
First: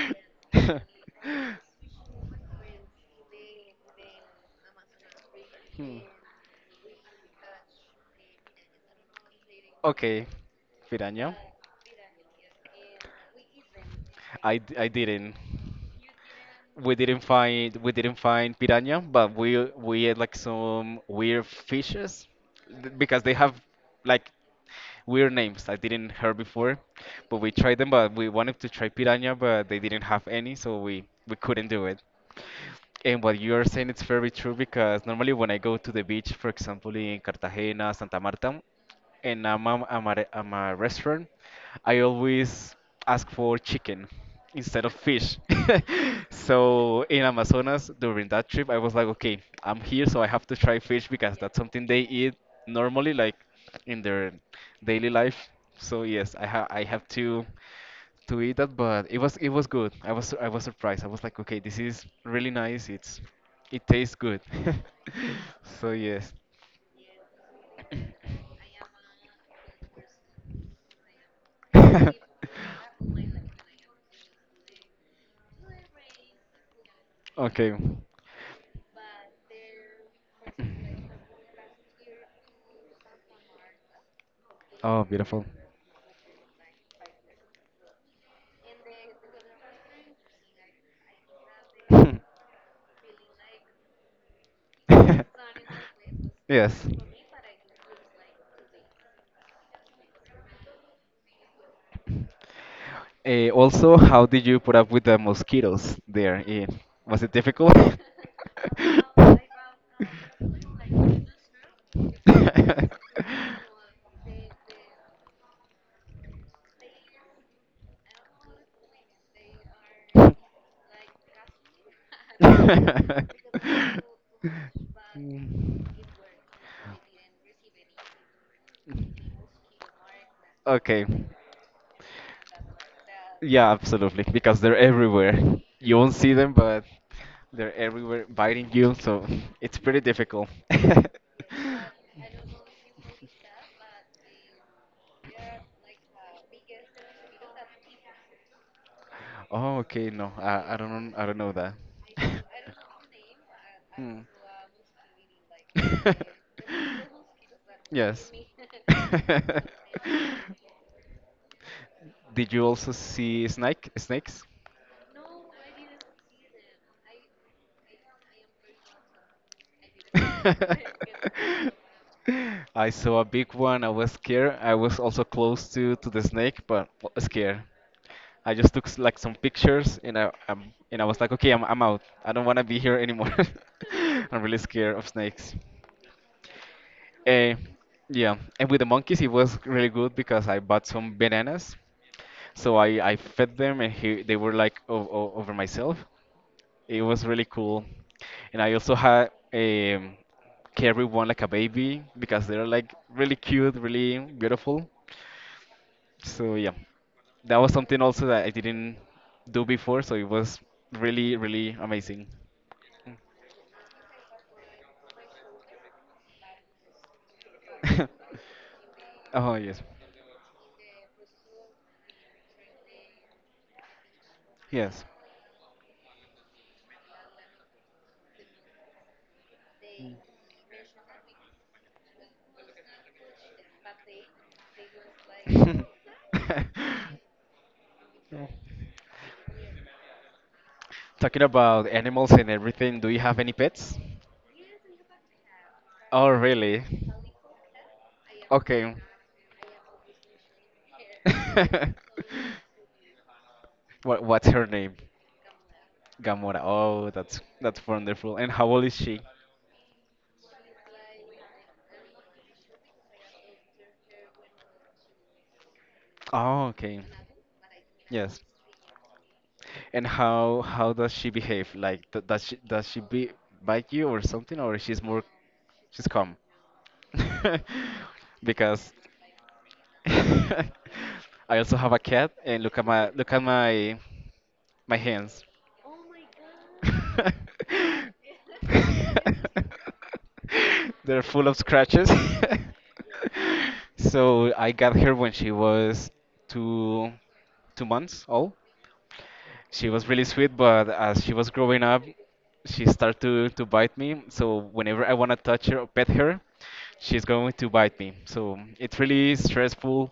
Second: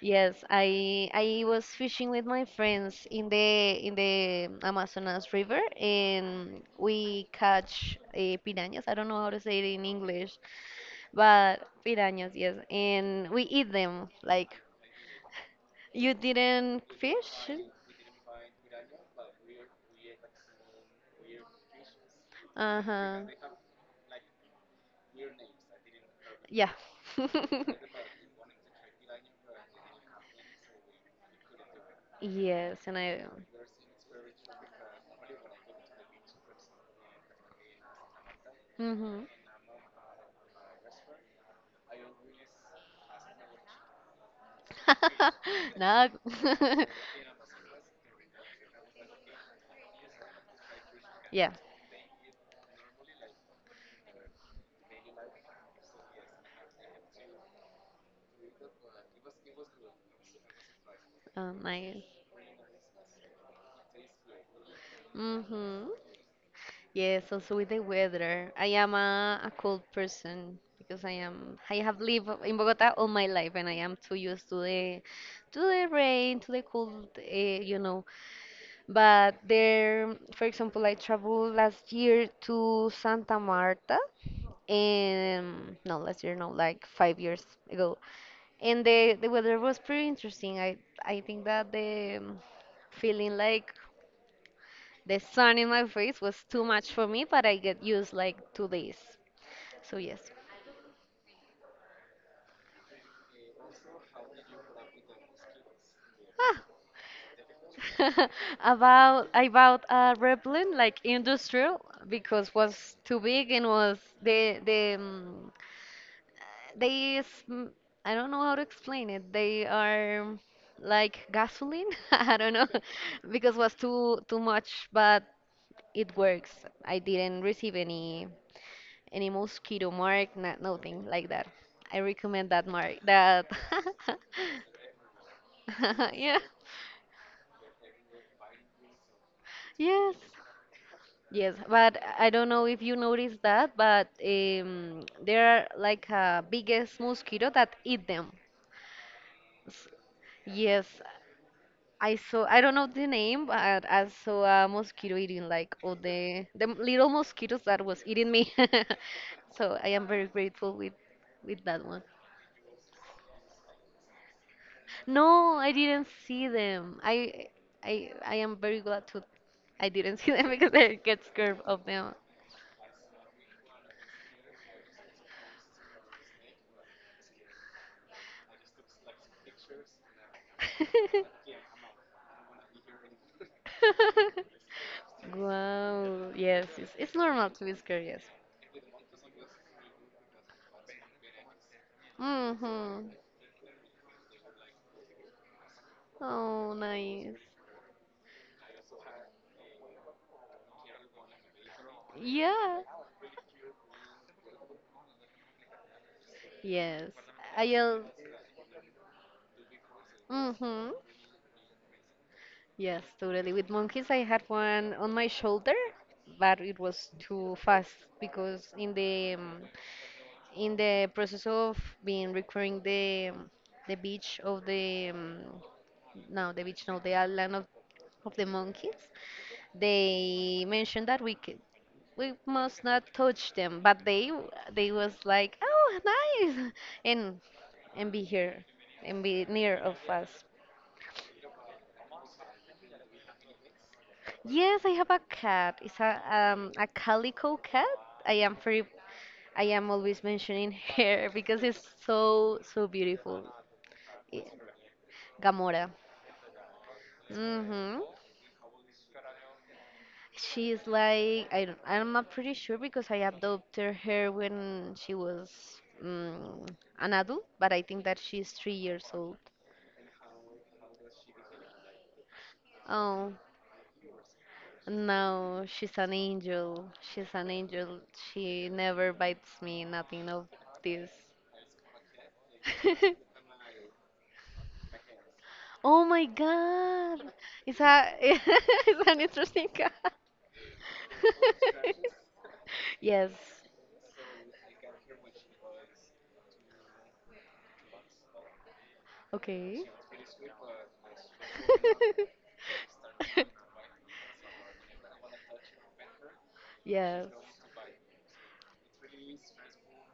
S2: Yes, I was fishing with my friends in the Amazonas River,
S1: Hmm.
S2: and we catch piranhas. I don't know how to say it in
S1: Okay,
S2: English,
S1: piranha.
S2: but piranhas, yes, and we eat them. Like
S1: I didn't.
S2: you didn't
S1: We didn't
S2: fish?
S1: find we didn't find piranha, but we ate like some weird fishes
S2: Uh huh.
S1: because they have like weird names I didn't hear
S2: Yeah.
S1: before. But we
S2: (laughs)
S1: tried them, but we wanted to try piranha, but they didn't have any, so we couldn't do it.
S2: Yes, and I.
S1: And what you are saying, it's very true because normally when I go to the beach, for example, in Cartagena, Santa Marta,
S2: Mhm.
S1: and I'm, at a, I'm a restaurant, I always ask for chicken instead of fish.
S2: (laughs)
S1: (laughs)
S2: No. (laughs)
S1: So in Amazonas, during that trip, I was like, okay, I'm here, so I have to try fish because
S2: Yeah.
S1: that's something they eat normally, like in their daily life. So yes, I have to eat that, but it was good. I was surprised. I was like, okay, this
S2: I.
S1: is really nice. It tastes good. (laughs)
S2: Mhm.
S1: So yes.
S2: Yes, also with the weather. I am a cold person because I have
S1: (laughs)
S2: lived in Bogota all my life and I am too used to the rain, to the cold, you
S1: Okay.
S2: know. But there, for example, I traveled last year to Santa Marta,
S1: Oh, beautiful.
S2: and no, last year, no, like 5 years ago. And the weather was pretty interesting. I think that the feeling like
S1: (laughs)
S2: the sun in my
S1: (laughs)
S2: face was too
S1: Yes.
S2: much for me, but I get used like to this. So yes.
S1: Also, how did you put up with the mosquitoes there?
S2: Ah,
S1: Was it difficult?
S2: (laughs) about I bought a Replin like industrial because was too big and was they sm- I don't know how to explain it. They are like gasoline. (laughs) I don't know (laughs) because was
S1: (laughs) (laughs)
S2: too much, but it works. I didn't receive any mosquito mark, nothing
S1: Okay.
S2: like that. I recommend that mark that.
S1: Yeah, absolutely. Because they're everywhere. You
S2: (laughs) (laughs)
S1: won't see
S2: Yeah.
S1: them, but they're everywhere biting you, so it's pretty
S2: Yes.
S1: difficult. (laughs)
S2: Yes, but I don't know if you noticed that, but there are like a biggest mosquito that eat them.
S1: Oh,
S2: S-
S1: okay. No, I, I
S2: Yes,
S1: don't I don't know that.
S2: I saw.
S1: (laughs)
S2: I don't know the name, but I
S1: Hmm.
S2: saw a mosquito eating like all the
S1: (laughs)
S2: little mosquitoes that was eating
S1: Yes.
S2: me. (laughs) So I am very grateful
S1: (laughs)
S2: with that one.
S1: Did you also see snakes?
S2: No, I didn't see them. I I am very glad to I didn't (laughs) see them because I get scared
S1: (laughs)
S2: of them.
S1: I saw a big one. I was scared. I was also close to the snake, but scared. I just took like some pictures, and I was like, okay, I'm
S2: (laughs)
S1: I'm out. I don't want to be here anymore. (laughs) I'm
S2: (laughs)
S1: really scared of snakes.
S2: Wow. Yes, it's normal
S1: Eh,
S2: to be scared, yes.
S1: yeah, and with the monkeys, it was really good because I bought some bananas. So
S2: Mm-hmm.
S1: I fed them and they were like o o over myself.
S2: Oh,
S1: It was
S2: nice.
S1: really cool. And I also had carry one like a baby because they're
S2: Yeah.
S1: like really cute, really beautiful. So yeah,
S2: Yes.
S1: that was
S2: I al
S1: something also that I didn't do before. So it was
S2: Mm-hmm.
S1: really, really amazing.
S2: Yes, totally. With monkeys, I had one on my shoulder, but it was too fast
S1: Mm. (laughs)
S2: because
S1: Oh yes,
S2: in the process of being recovering the beach of
S1: yes.
S2: the no the beach no the island of the monkeys, they mentioned that we we must not touch them, but they was like, oh,
S1: (laughs)
S2: nice, (laughs) and and be here and be near of us.
S1: Talking about animals and everything, do you have any pets?
S2: Yes, I have a cat. It's
S1: Oh really?
S2: a calico cat. I am very
S1: Okay.
S2: I am always mentioning her (laughs) because it's so
S1: (laughs)
S2: so beautiful.
S1: What
S2: Yeah.
S1: what's her name?
S2: Gamora.
S1: Gamora. Oh, that's
S2: Mm-hmm.
S1: wonderful. And how old is she?
S2: She's like I don't, I'm not pretty sure because I adopted her when she was um,
S1: Oh, okay.
S2: an adult, but I think that
S1: Yes.
S2: she's 3 years old.
S1: And how does she behave? Like th does she, be
S2: Oh
S1: bite you or something, or
S2: no, she's
S1: she's
S2: an
S1: calm?
S2: angel. She's an angel.
S1: (laughs)
S2: She
S1: Because
S2: never bites me.
S1: (laughs)
S2: Nothing of this.
S1: I also have a cat, and look at my look
S2: (laughs)
S1: at my my hands.
S2: Oh my God,
S1: (laughs)
S2: it's a (laughs) it's an interesting cat.
S1: They're full of scratches. (laughs)
S2: (laughs) Yes,
S1: So I got her when she was two two months old.
S2: okay.
S1: She was really sweet, but as she was growing up, she started to
S2: (laughs)
S1: bite me. So whenever I want to touch her or pet her, she's
S2: Yes.
S1: going to bite me. So it's really stressful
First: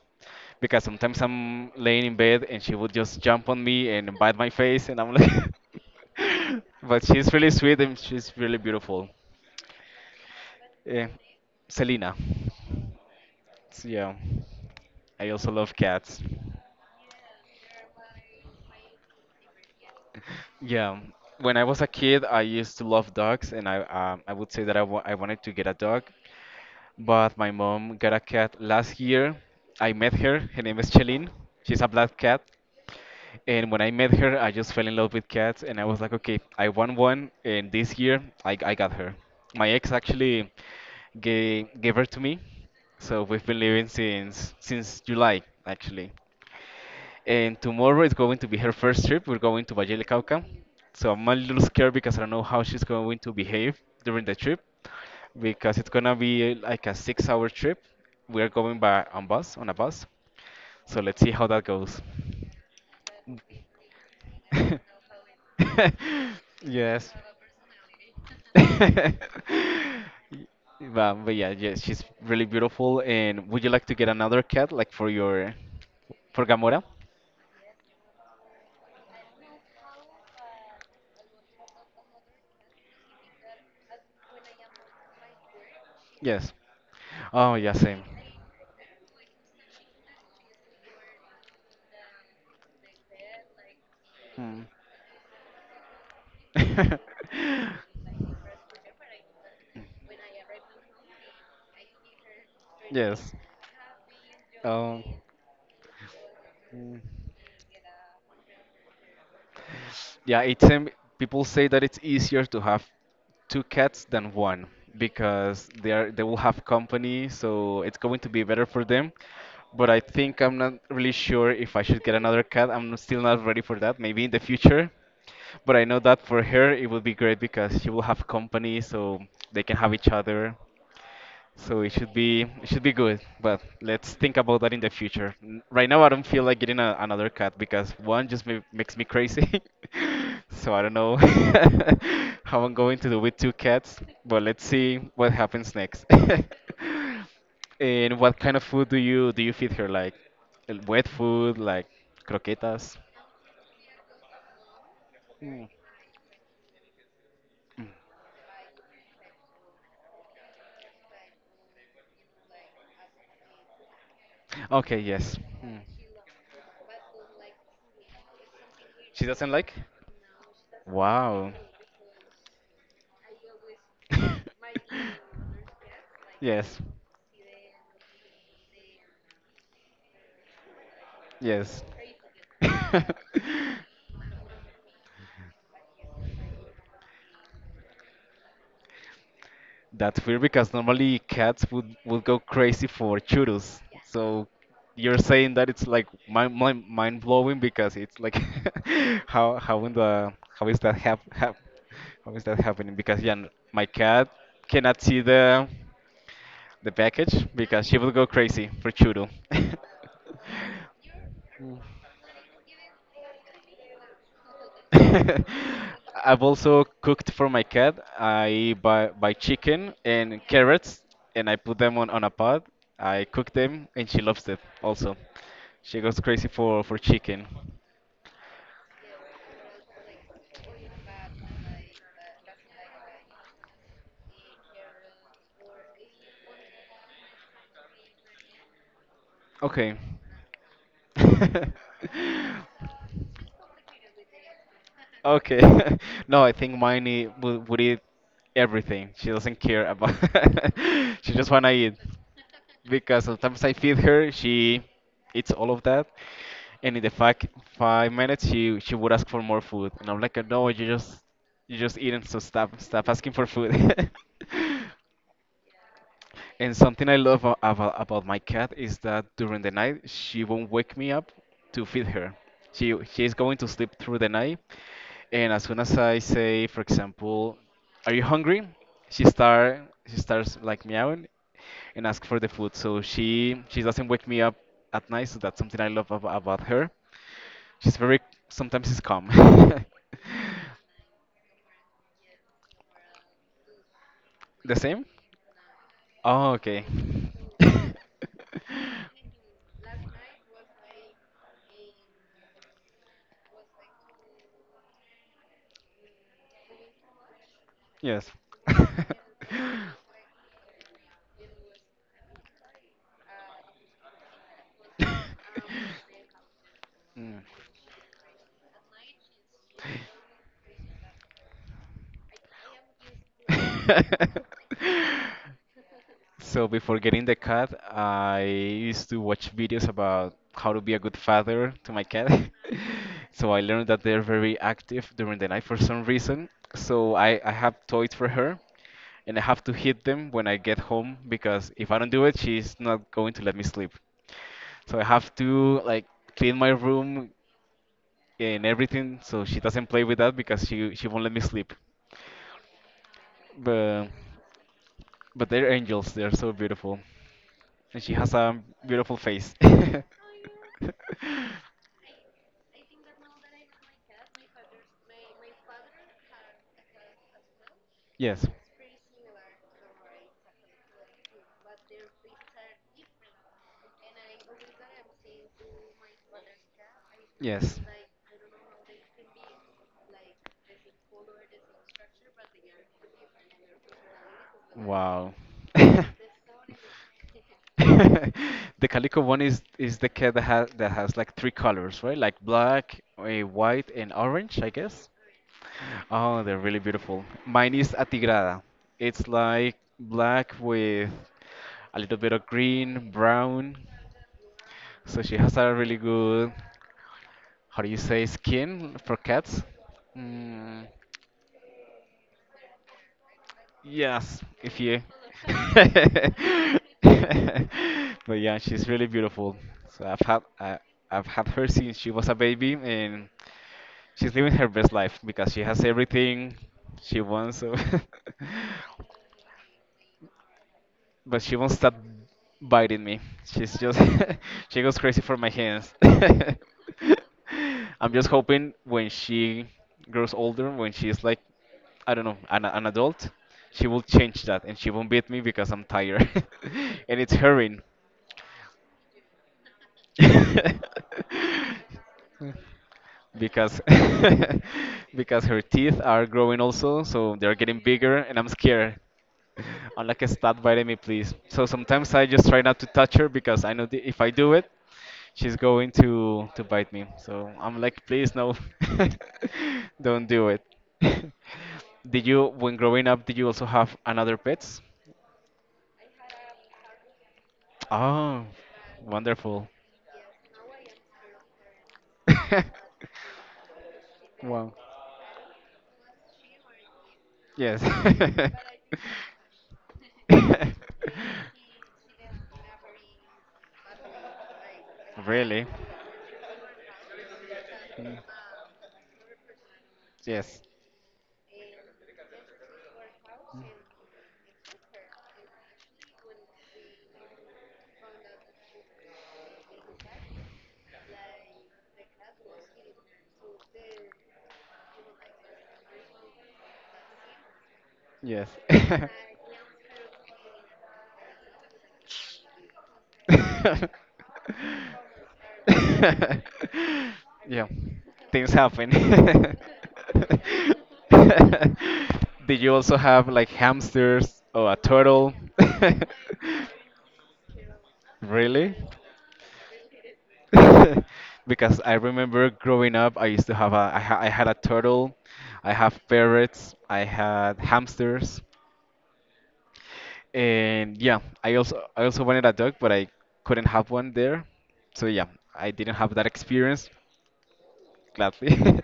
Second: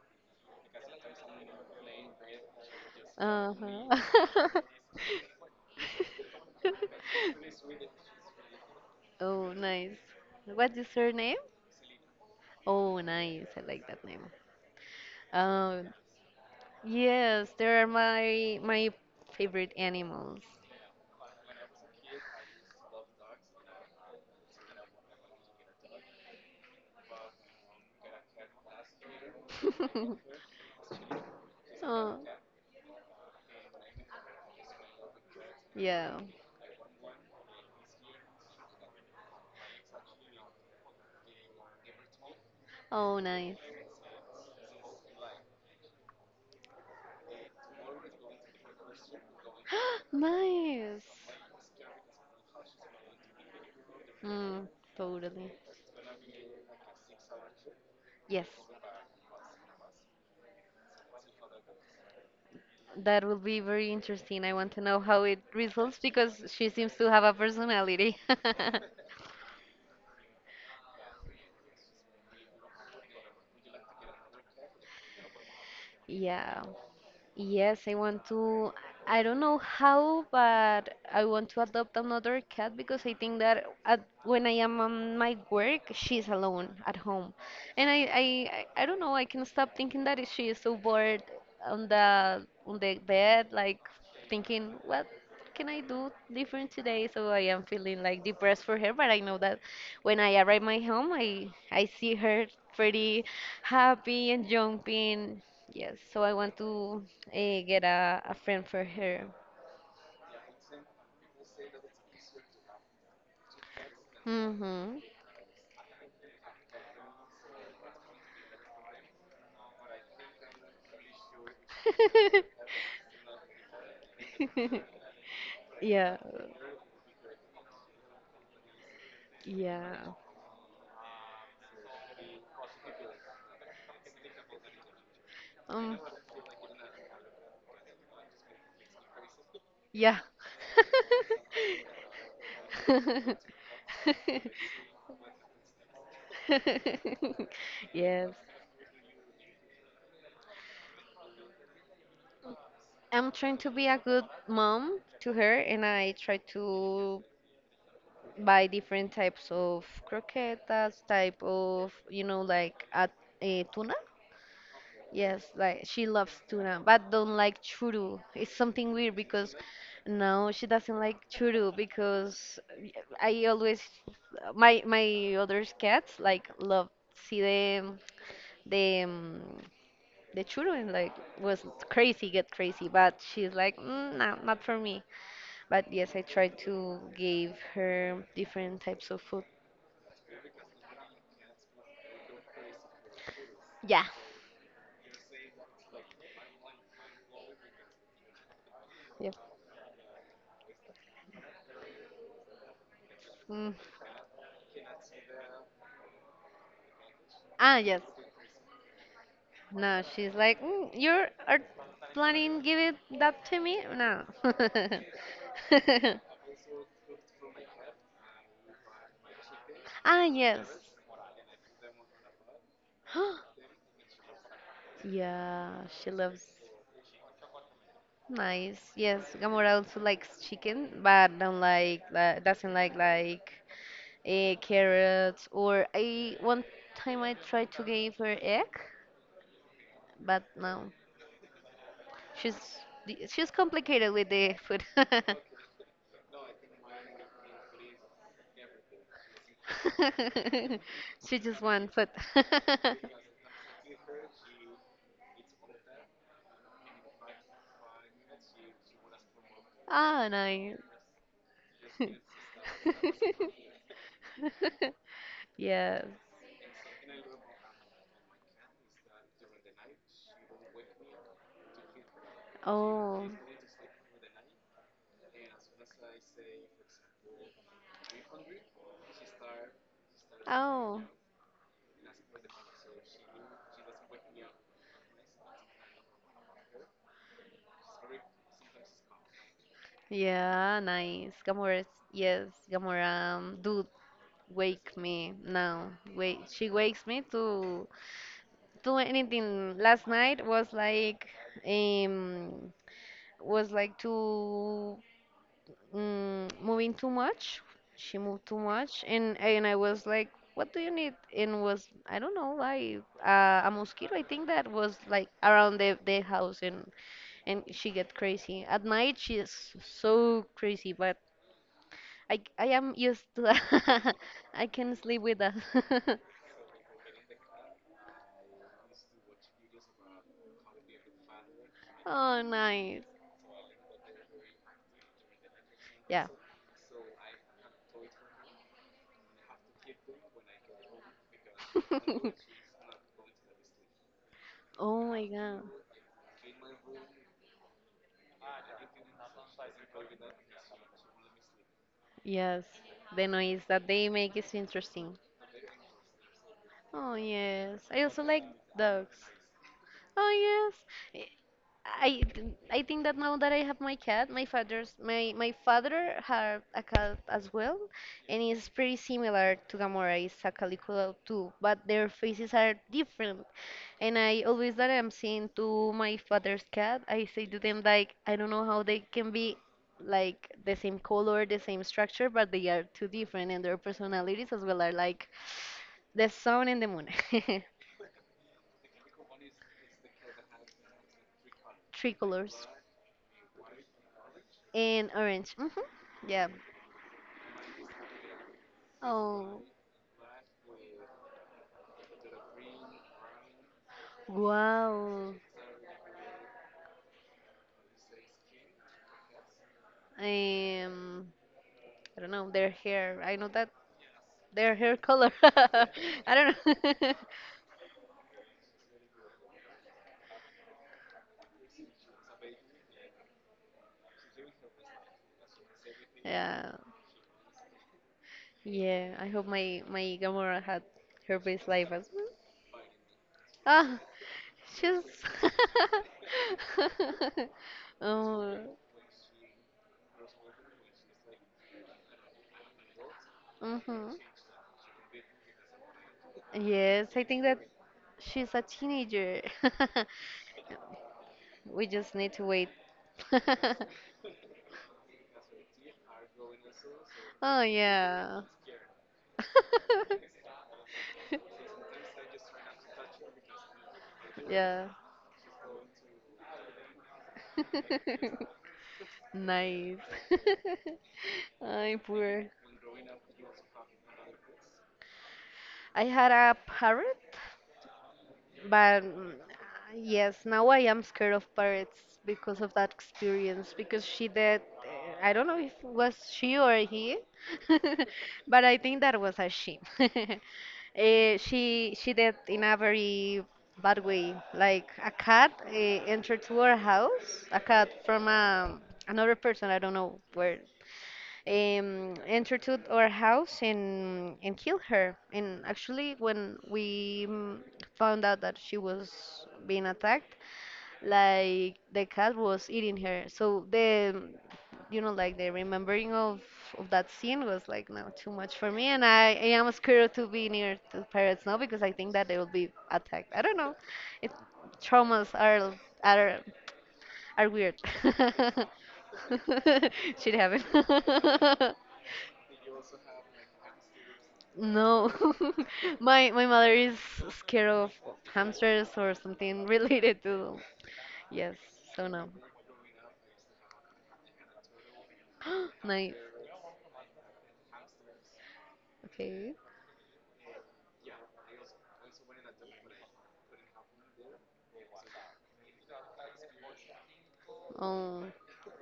S1: because sometimes I'm laying in bed and she would just jump on me and bite my
S2: Uh-huh.
S1: face, and I'm
S2: (laughs)
S1: like, (laughs) but she's really sweet and she's really beautiful.
S2: Oh, nice. What is
S1: Yeah.
S2: her name?
S1: Selena.
S2: Oh, nice. I like
S1: So,
S2: that
S1: yeah,
S2: name.
S1: I also love
S2: Um,
S1: cats.
S2: yes, they are my my favorite animals.
S1: Yeah, when I was a kid, I used to love dogs, and I would say that I wanted to get a dog, but my mom got a cat last year. I met
S2: (laughs)
S1: her. Her name is Chelin. She's a black
S2: Oh,
S1: cat. And when I met her, I just fell in love with cats, and I was like,
S2: yeah.
S1: okay, I want one. And this year, I got her. My ex actually gave her to me, so
S2: Oh,
S1: we've
S2: nice.
S1: been living since July, actually. And tomorrow is going to be her first trip. We're going to Valle del
S2: (gasps)
S1: Cauca.
S2: Nice.
S1: So I'm a little scared because I don't know how she's going to behave during the trip
S2: Mm, totally.
S1: because it's gonna be like a 6-hour trip. We
S2: Yes.
S1: are going by on bus on a bus. So let's see how that goes.
S2: That will be very interesting. I want to know
S1: (laughs)
S2: how it results because she seems to
S1: Yes.
S2: have a personality.
S1: (laughs) But, yeah, yeah, she's really beautiful. And would you like to get another cat like
S2: (laughs)
S1: for
S2: Yeah.
S1: Gamora?
S2: Yes, I want to. I don't know how, but I want to adopt another cat because I think that at, when I am on my work, she's
S1: Yes.
S2: alone at home,
S1: Oh, yeah,
S2: and
S1: same.
S2: I I don't know. I can stop thinking that she is so bored on the bed, like
S1: Hmm.
S2: thinking what can I do different today? So I am
S1: (laughs)
S2: feeling like depressed for her, but I know that when I arrive my home, I see her pretty
S1: Yes.
S2: happy and
S1: Um.
S2: jumping. Yes, so I want
S1: Mm.
S2: to get a friend for her.
S1: Yeah, it's people say that it's easier to have two cats than one
S2: Mm-hmm. (laughs)
S1: because they will have company, so it's going to be better for them. But I think I'm not really sure if I should get another cat. I'm still not ready for that. Maybe in the future. But I know
S2: Yeah,
S1: that for her it would be great because she will have company, so they can have each
S2: yeah,
S1: other. So it should be good, but let's think about that in the future. Right
S2: um,
S1: now, I don't feel like getting another cat because one just ma makes me crazy. (laughs)
S2: yeah.
S1: So I don't know (laughs) how I'm going to do with two cats,
S2: (laughs)
S1: but let's see what happens next. (laughs)
S2: (laughs)
S1: And
S2: Yes.
S1: what kind of food do you feed her? Like wet food, like croquetas?
S2: I'm trying to be a good mom to her,
S1: Mm.
S2: and I try to
S1: Mm.
S2: buy different types of croquetas, type of, you know, like a tuna.
S1: Okay, yes.
S2: Yes, like
S1: Mm.
S2: she loves tuna, but don't like churu. It's something weird
S1: She doesn't
S2: because
S1: like?
S2: no, she doesn't like
S1: Wow.
S2: churu because I always my
S1: (laughs)
S2: my other cats like
S1: Yes,
S2: love see the the um, the churu and like was
S1: yes.
S2: crazy, get crazy,
S1: (laughs)
S2: but she's like, mm, no, not for me. But yes, I try to give her different types of food.
S1: That's weird because normally cats would go crazy for churros.
S2: Yeah.
S1: So you're saying that it's like mind blowing because it's like (laughs)
S2: Yep.
S1: how in the how is that hap, hap how is that happening? Because yeah,
S2: Mm.
S1: my cat cannot see the package
S2: Ah,
S1: because she
S2: yes.
S1: will go crazy for churro. (laughs)
S2: No, she's like, mm, you are planning give it that to me? No.
S1: (laughs)
S2: (laughs)
S1: I've also cooked for my cat. I buy chicken
S2: Ah,
S1: and
S2: yes.
S1: carrots and I put them on a pot. I cook
S2: (gasps)
S1: them and she loves it also.
S2: Yeah,
S1: She
S2: she
S1: goes crazy
S2: loves
S1: for chicken.
S2: nice. Yes, Gamora also likes chicken, but don't like that. Doesn't like carrots or I one time I tried to give her egg,
S1: Okay.
S2: but no,
S1: (laughs)
S2: she's she's complicated with the food.
S1: Okay. (laughs) No, I think Miney would eat everything. She doesn't care about
S2: (laughs)
S1: (laughs) She
S2: She
S1: just
S2: just
S1: wanna
S2: wants
S1: eat.
S2: food. (laughs)
S1: Because sometimes I feed her, she eats all of that, and in the five minutes she would ask for more food, and I'm
S2: Ah,
S1: like, no,
S2: nice. (laughs)
S1: you just eating, so stop asking for food. (laughs)
S2: Yes.
S1: And something I love about my cat is that during the night she won't wake me up to feed her. She
S2: Oh.
S1: is going to sleep through the night, and as soon as I say, for example, "Are you hungry?" She starts like
S2: Oh.
S1: meowing and ask for the food. So she doesn't wake me up at night. So that's something I love about her. She's very, sometimes she's calm. (laughs)
S2: Yeah, nice. Gamora, yes, Gamora, do
S1: The
S2: wake
S1: same?
S2: me now. Wait,
S1: Oh,
S2: she
S1: okay.
S2: wakes me to do anything. Last
S1: (laughs)
S2: night um was like too mm, moving too much. She
S1: Yes.
S2: moved too much, and I
S1: (laughs)
S2: was like, "What do you need?" And was I don't know, like a mosquito. I think that was like around the house, and she get crazy at night. She is so crazy, but I am used to that.
S1: Mm.
S2: (laughs) I can sleep
S1: (laughs)
S2: with that. (laughs)
S1: So before getting the cat, I used to watch videos about how to be a good father to my cat.
S2: Oh, nice.
S1: (laughs) So I learned that they're very active during the night for some
S2: Yeah.
S1: reason. So I have toys for her and I have to hit them when I get home because if I don't do it, she's
S2: (laughs)
S1: not going to let me sleep. So
S2: Oh
S1: I
S2: my
S1: have
S2: god.
S1: to like clean my room, and everything, so she doesn't play with that because she won't let me sleep.
S2: Yes, the noise that
S1: But
S2: they make is interesting.
S1: they're angels. They're so beautiful,
S2: Oh, yes.
S1: and
S2: I
S1: she
S2: also
S1: has
S2: like
S1: a beautiful
S2: dogs.
S1: face. (laughs)
S2: Oh, yes. I I think that now that I have my cat, my father had a cat as well, and
S1: Yes.
S2: it's pretty similar to Gamora. It's a calico too, but their faces are different. And I always that I'm seeing to my father's cat, I say to
S1: Yes.
S2: them like I don't know how they can be like the same color, the same structure, but they are too different, and their personalities as well are like
S1: Wow. (laughs)
S2: the sun and the moon, (laughs)
S1: (laughs) The calico one is the cat that has like three colors,
S2: three
S1: right? Like
S2: colors
S1: black, eh, white, and orange, I guess.
S2: and orange. Hmm
S1: Oh,
S2: Yeah.
S1: they're really beautiful. Mine is atigrada. It's
S2: Oh,
S1: like black with a little bit of green, brown. So
S2: wow.
S1: she has a really good, how do you say, skin for cats. Mm.
S2: I don't know, their hair. I know that
S1: Yes,
S2: their
S1: if
S2: hair
S1: you.
S2: color. (laughs) I don't know. (laughs)
S1: (laughs) But yeah, she's really beautiful. So I've had her since she was a baby, and she's living her best life because she has everything
S2: Yeah.
S1: she wants. So
S2: Yeah,
S1: (laughs)
S2: I hope my my Gamora had her
S1: but she
S2: best
S1: won't
S2: life
S1: stop
S2: as well.
S1: biting me. She's
S2: Ah,
S1: just (laughs) she goes
S2: she's
S1: crazy for my hands. (laughs)
S2: (laughs)
S1: I'm just hoping
S2: Oh,
S1: when she grows older, when she's like I don't know, an adult, she will
S2: mhm.
S1: change that and she won't beat me because I'm tired
S2: Yes,
S1: (laughs) and
S2: I
S1: it's
S2: think that
S1: hurrying.
S2: she's a teenager. (laughs)
S1: (laughs)
S2: We just need to wait. (laughs)
S1: Because (laughs) because her teeth are growing also, so they're
S2: Oh
S1: getting bigger, and
S2: yeah.
S1: I'm scared.
S2: (laughs)
S1: I'm like, stop biting me, please. So sometimes I just try not to touch her because I know the, if I do it,
S2: Yeah.
S1: she's going to bite me. So I'm like, please no,
S2: (laughs) Nice.
S1: (laughs) don't do it.
S2: (laughs)
S1: (laughs)
S2: Ay,
S1: Did
S2: poor.
S1: you, when growing up, did you also have another pets?
S2: I had a parrot
S1: Oh,
S2: but mm,
S1: wonderful.
S2: yes, now I am scared of parrots
S1: (laughs)
S2: because of that experience. Because she did,
S1: Wow.
S2: I don't know if it was she or he,
S1: Yes.
S2: (laughs) but I think that was a she. (laughs)
S1: (laughs)
S2: She did in a very bad way. Like a cat
S1: Really?
S2: entered to our house, a cat from another person, I don't know where
S1: Yes.
S2: enter to our house and kill her. And actually, when we found out that she was being attacked, like the cat was eating her. So the you know like the remembering of that scene was like no too
S1: Yes.
S2: much for me, and I,
S1: (laughs)
S2: I am scared to be near to parrots now because I think that they will be attacked. I don't know. It, traumas are are
S1: Yeah.
S2: weird.
S1: Things
S2: (laughs)
S1: happen.
S2: (laughs) Shit happen.
S1: (laughs)
S2: (laughs)
S1: Did you also have like hamsters or a
S2: No,
S1: turtle? (laughs)
S2: (laughs) my mother is scared of
S1: Really?
S2: hamsters or something (laughs) related to them.
S1: (laughs)
S2: Yes,
S1: Because I
S2: so no.
S1: remember growing up, I used to have a, I, ha I had a turtle, I
S2: (gasps)
S1: have
S2: Nice.
S1: parrots, I had hamsters,
S2: Okay.
S1: and yeah, I also wanted a dog, but I couldn't have one there. So yeah, I didn't have that experience,
S2: Um,
S1: gladly. (laughs)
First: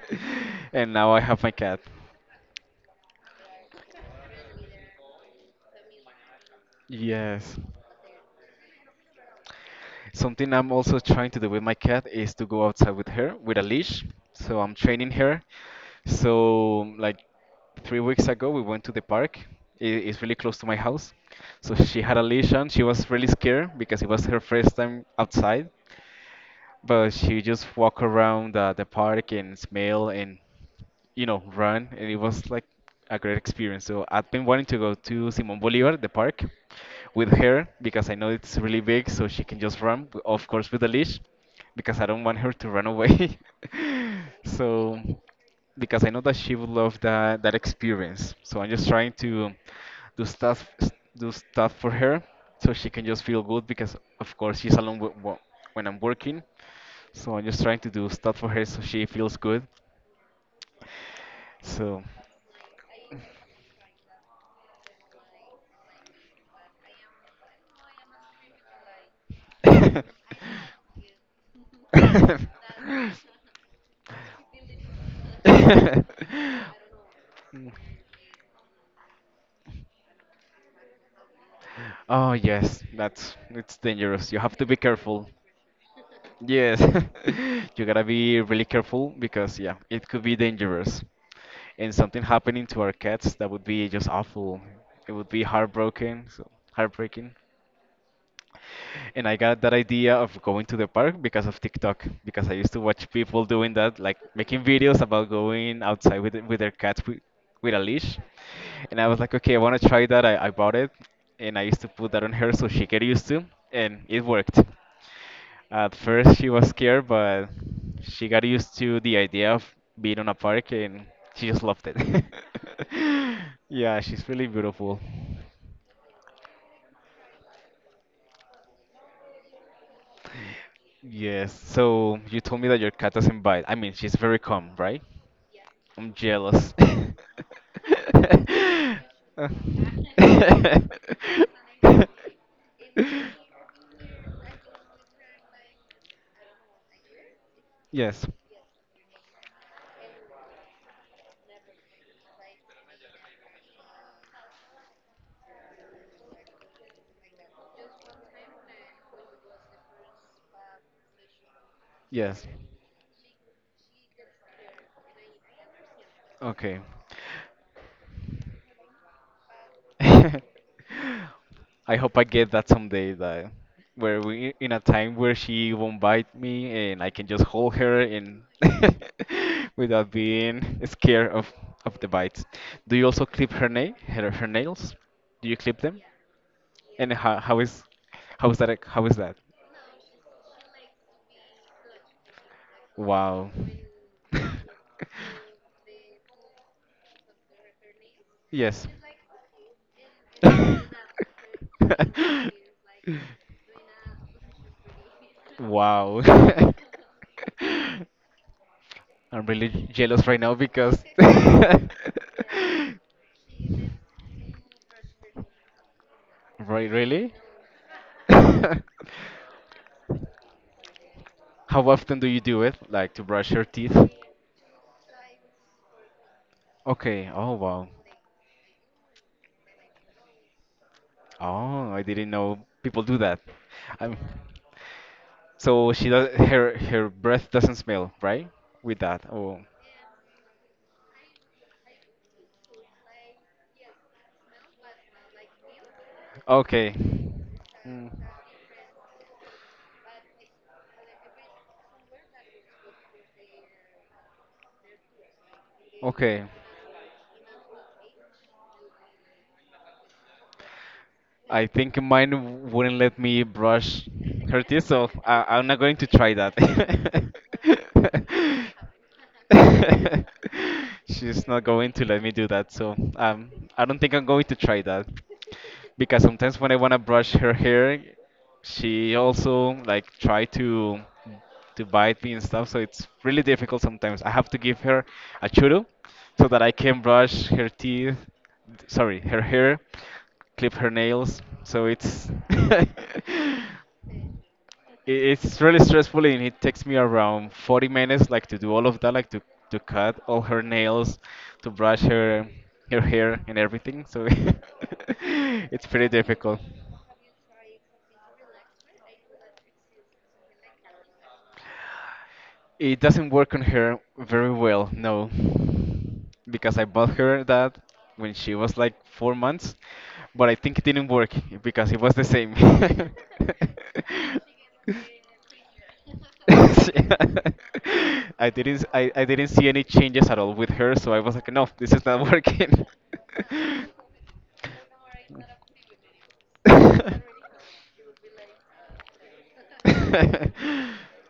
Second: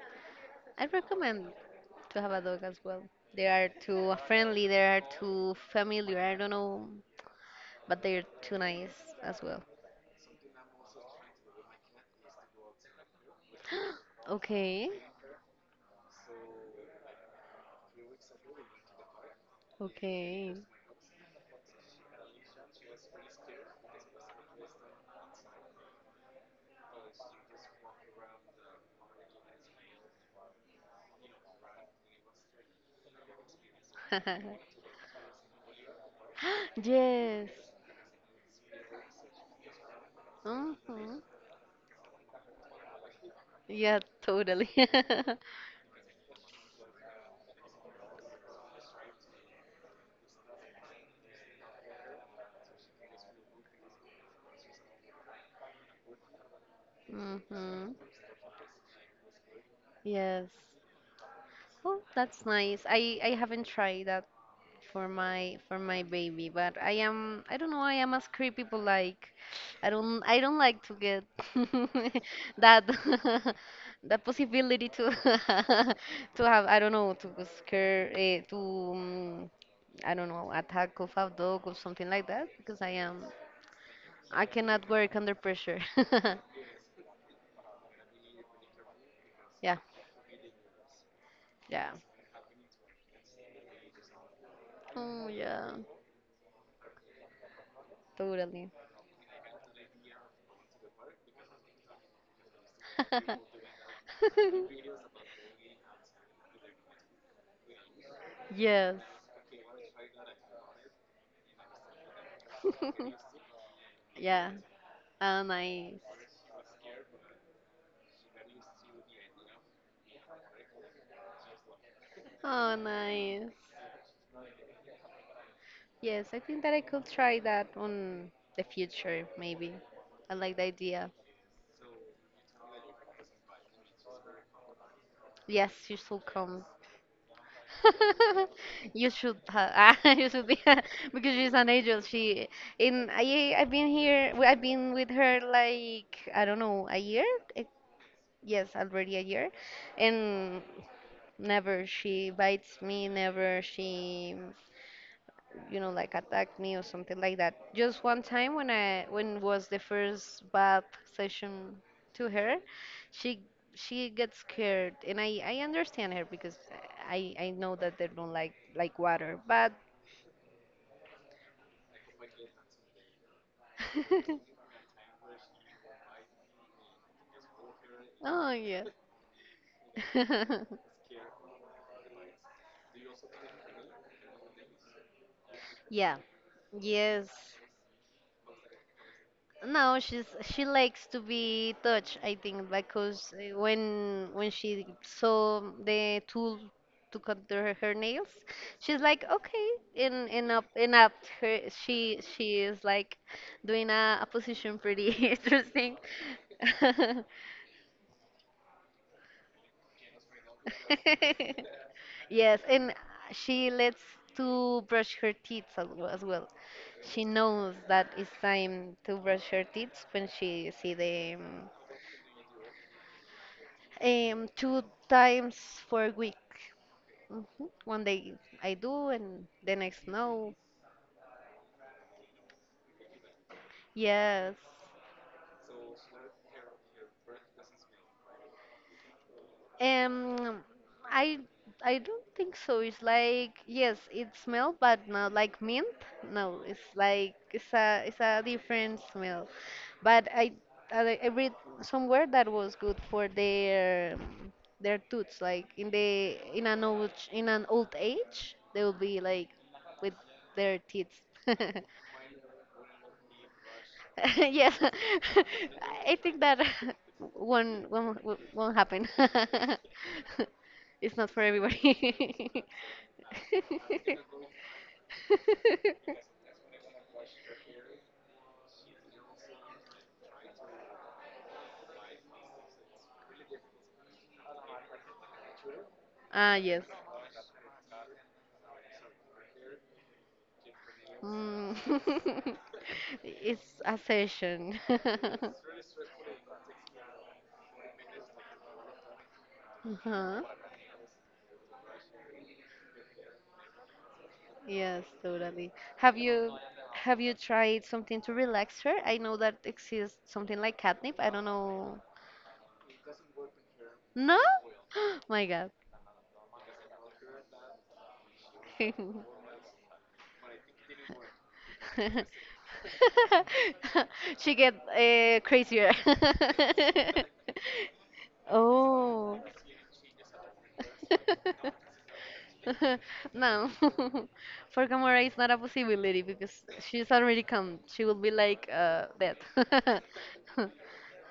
S2: I
S1: And now I have my
S2: recommend
S1: cat.
S2: to have a dog as well. They are too friendly. They are too familiar. I don't know,
S1: Yes.
S2: but they're too nice as well.
S1: Something I'm also trying to do with my cat is to go outside with her with a leash. So I'm
S2: Okay.
S1: training her. So like 3 weeks ago, we went to the park. It's really
S2: Okay.
S1: close to my house. So she had a leash on. She was really scared because it was her first time outside. But she just walk around the park and smell and you know run, and it was like a great experience. So I've been wanting
S2: (laughs)
S1: to go to Simón Bolívar, the park, with
S2: Yes.
S1: her because I know it's really big, so she can just run, of course, with a
S2: hmm
S1: leash, because I don't want her to run away.
S2: Yeah,
S1: (laughs)
S2: totally. (laughs)
S1: So because I know that she would love that experience. So I'm just trying to do stuff s- do stuff for her so she can just feel good because of course she's alone with, when I'm working. So I'm just trying to
S2: hmm
S1: do stuff for her so she feels good.
S2: Yes. Oh,
S1: So
S2: that's nice. I haven't tried that for my baby, but I am I don't know, I am a creepy people like
S1: (laughs)
S2: I don't like to get (laughs) that (laughs) that possibility to (laughs) to have
S1: (laughs)
S2: I don't know to go scare to I don't know attack of a dog or something like
S1: Oh
S2: that
S1: yes,
S2: because I am
S1: that's it's dangerous. You
S2: I
S1: have to be
S2: cannot work
S1: careful.
S2: under pressure. (laughs)
S1: Yes, (laughs) you gotta be really careful because yeah,
S2: Yeah.
S1: it could be dangerous.
S2: Yeah.
S1: And something happening to our cats that would be just awful. It
S2: Oh
S1: would be
S2: yeah.
S1: heartbroken, so heartbreaking.
S2: Totally.
S1: And I got that idea of going to the park because of TikTok, because I used to watch people doing that, like making
S2: (laughs) (laughs)
S1: videos about going outside with their cats with a leash.
S2: Yes.
S1: And I was like, okay, I want to try that. I bought it, and I used to put that on her so she get used to,
S2: (laughs)
S1: and it
S2: Yeah.
S1: worked.
S2: Oh, nice.
S1: At first, she was scared, but she got used to the idea of being on a park, and she just loved it. (laughs)
S2: Oh, nice.
S1: Yeah, she's really beautiful.
S2: Yes, I think that I could try that on the future, maybe. I like the idea.
S1: Yes, so you told me that your cat doesn't bite. I mean, she's very calm, right?
S2: Yes, you
S1: I'm
S2: should come.
S1: jealous. (laughs)
S2: (laughs) You should
S1: Uh.
S2: ha (laughs) you should be (laughs) because she's an angel.
S1: (laughs)
S2: She in I I've been here. I've been with her like I don't know a year. Eh,
S1: Yes,
S2: yes, already a year, and never she bites me. Never she. You know like attack me or something like that just one time when I when was the first bath session to
S1: yes.
S2: her she she gets scared and I understand her because
S1: Okay.
S2: I know that they don't like water but
S1: (laughs) I hope I get that someday, that where we
S2: (laughs)
S1: in a time where she won't bite me and I can just hold her and
S2: oh yeah
S1: (laughs) without being
S2: (laughs)
S1: scared of the bites. Do you also clip her her nails? Do you clip them?
S2: Yeah.
S1: And
S2: Yes.
S1: how is that?
S2: No, she's she likes to be touched, I think, because
S1: Wow.
S2: when
S1: (laughs)
S2: she saw the tool to cut her, her nails,
S1: Yes.
S2: she's like, okay, and up
S1: (laughs)
S2: her she is like doing a position pretty (laughs) interesting.
S1: Wow.
S2: (laughs)
S1: (laughs) I'm really jealous right now because. (laughs)
S2: Yes, and she lets to brush her teeth as well, as well.
S1: Right,
S2: She
S1: really?
S2: knows that it's
S1: (laughs) How
S2: time to brush her teeth when she see the
S1: often do you do it? Like to brush your teeth?
S2: Two times for a week.
S1: Okay. Oh,
S2: Mhm.
S1: wow.
S2: One day I do, and the next no.
S1: Oh, I didn't know people do that. I'm.
S2: Yes.
S1: So she does her breath doesn't smell, right? With that. Oh,
S2: Um, I I don't think so. It's like yes, it smells, but not like mint. No, it's
S1: okay.
S2: like
S1: Mm.
S2: it's a different smell. But I read somewhere that was good for their tooths. Like in the
S1: Okay.
S2: in an old age, they will be like with their teeth.
S1: I think
S2: (laughs)
S1: mine wouldn't let me brush
S2: (laughs)
S1: her
S2: Yes,
S1: teeth, so I'm not going
S2: (laughs)
S1: to
S2: I
S1: try
S2: think
S1: that.
S2: that (laughs) won't
S1: (laughs) (laughs)
S2: won't, won't happen. (laughs) It's not for
S1: She's not going to let me do
S2: everybody.
S1: that, so I don't think I'm going to
S2: (laughs)
S1: try that. Because sometimes when I want to brush her hair, she also like try to bite me and stuff, so it's really difficult sometimes. I have to give her a churu so
S2: Ah
S1: that I
S2: yes.
S1: can brush her teeth, sorry, her hair, clip her nails.
S2: Mm.
S1: So it's (laughs)
S2: (laughs) It's a session. (laughs)
S1: it's really stressful and it takes me
S2: Uh-huh.
S1: around 40 minutes like to do all of that like to cut all her nails, to brush her hair and everything so
S2: Yes, totally.
S1: (laughs) it's pretty
S2: Have you
S1: difficult.
S2: have you tried something to relax her? I know that exists something like catnip. I don't know.
S1: It doesn't work on her
S2: No?
S1: very well,
S2: (gasps)
S1: no,
S2: My God.
S1: because I bought her that when she was like four
S2: (laughs)
S1: months but I think it didn't work because it was the same.
S2: She get
S1: (laughs)
S2: crazier.
S1: (laughs)
S2: (laughs)
S1: I didn't I
S2: Oh.
S1: didn't see any changes at all with her, so I was like, no, this is
S2: (laughs)
S1: not working.
S2: (laughs) No. (laughs) For Gamora, it's not a possibility because she's already come. She will be like dead. (laughs)
S1: (laughs)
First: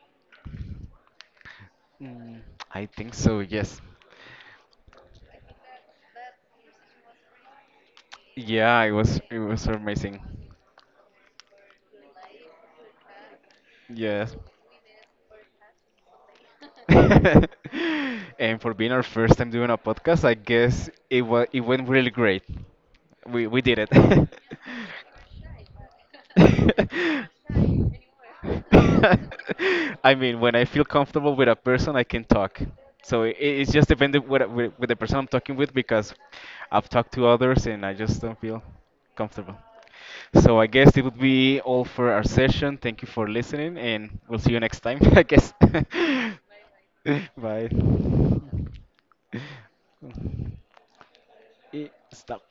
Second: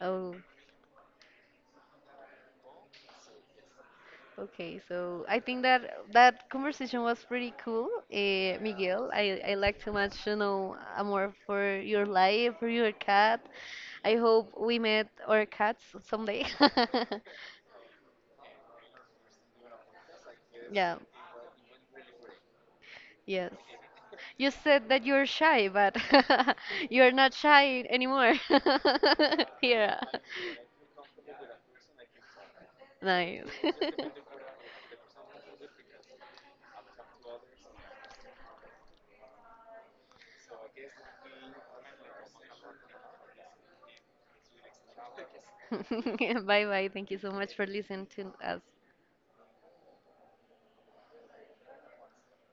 S2: Oh,
S1: Mm, I think so, yes.
S2: okay. So I think that that conversation was pretty cool,
S1: Yeah,
S2: Miguel. I,
S1: it
S2: I
S1: was
S2: like to
S1: amazing.
S2: much to know more for your life, for your cat. I
S1: Yes.
S2: hope we met our cats someday. (laughs)
S1: (laughs) And for being our first time doing a podcast, I guess
S2: Yeah,
S1: it went really great.
S2: yes.
S1: We did it.
S2: You said that you're shy, but
S1: (laughs)
S2: (laughs) you're not shy anymore. (laughs) Yeah,
S1: I mean, when I feel comfortable with a person, I can talk. So
S2: nice.
S1: it's just dependent with the person I'm talking with because
S2: (laughs)
S1: I've talked to others and I just don't feel comfortable. So I guess it would be all for our session. Thank you for listening, and we'll see you next time, (laughs) I guess. (laughs)
S2: (laughs) Bye bye. Thank you so much for
S1: Bye.
S2: listening to us.
S1: (laughs) Eh, stop.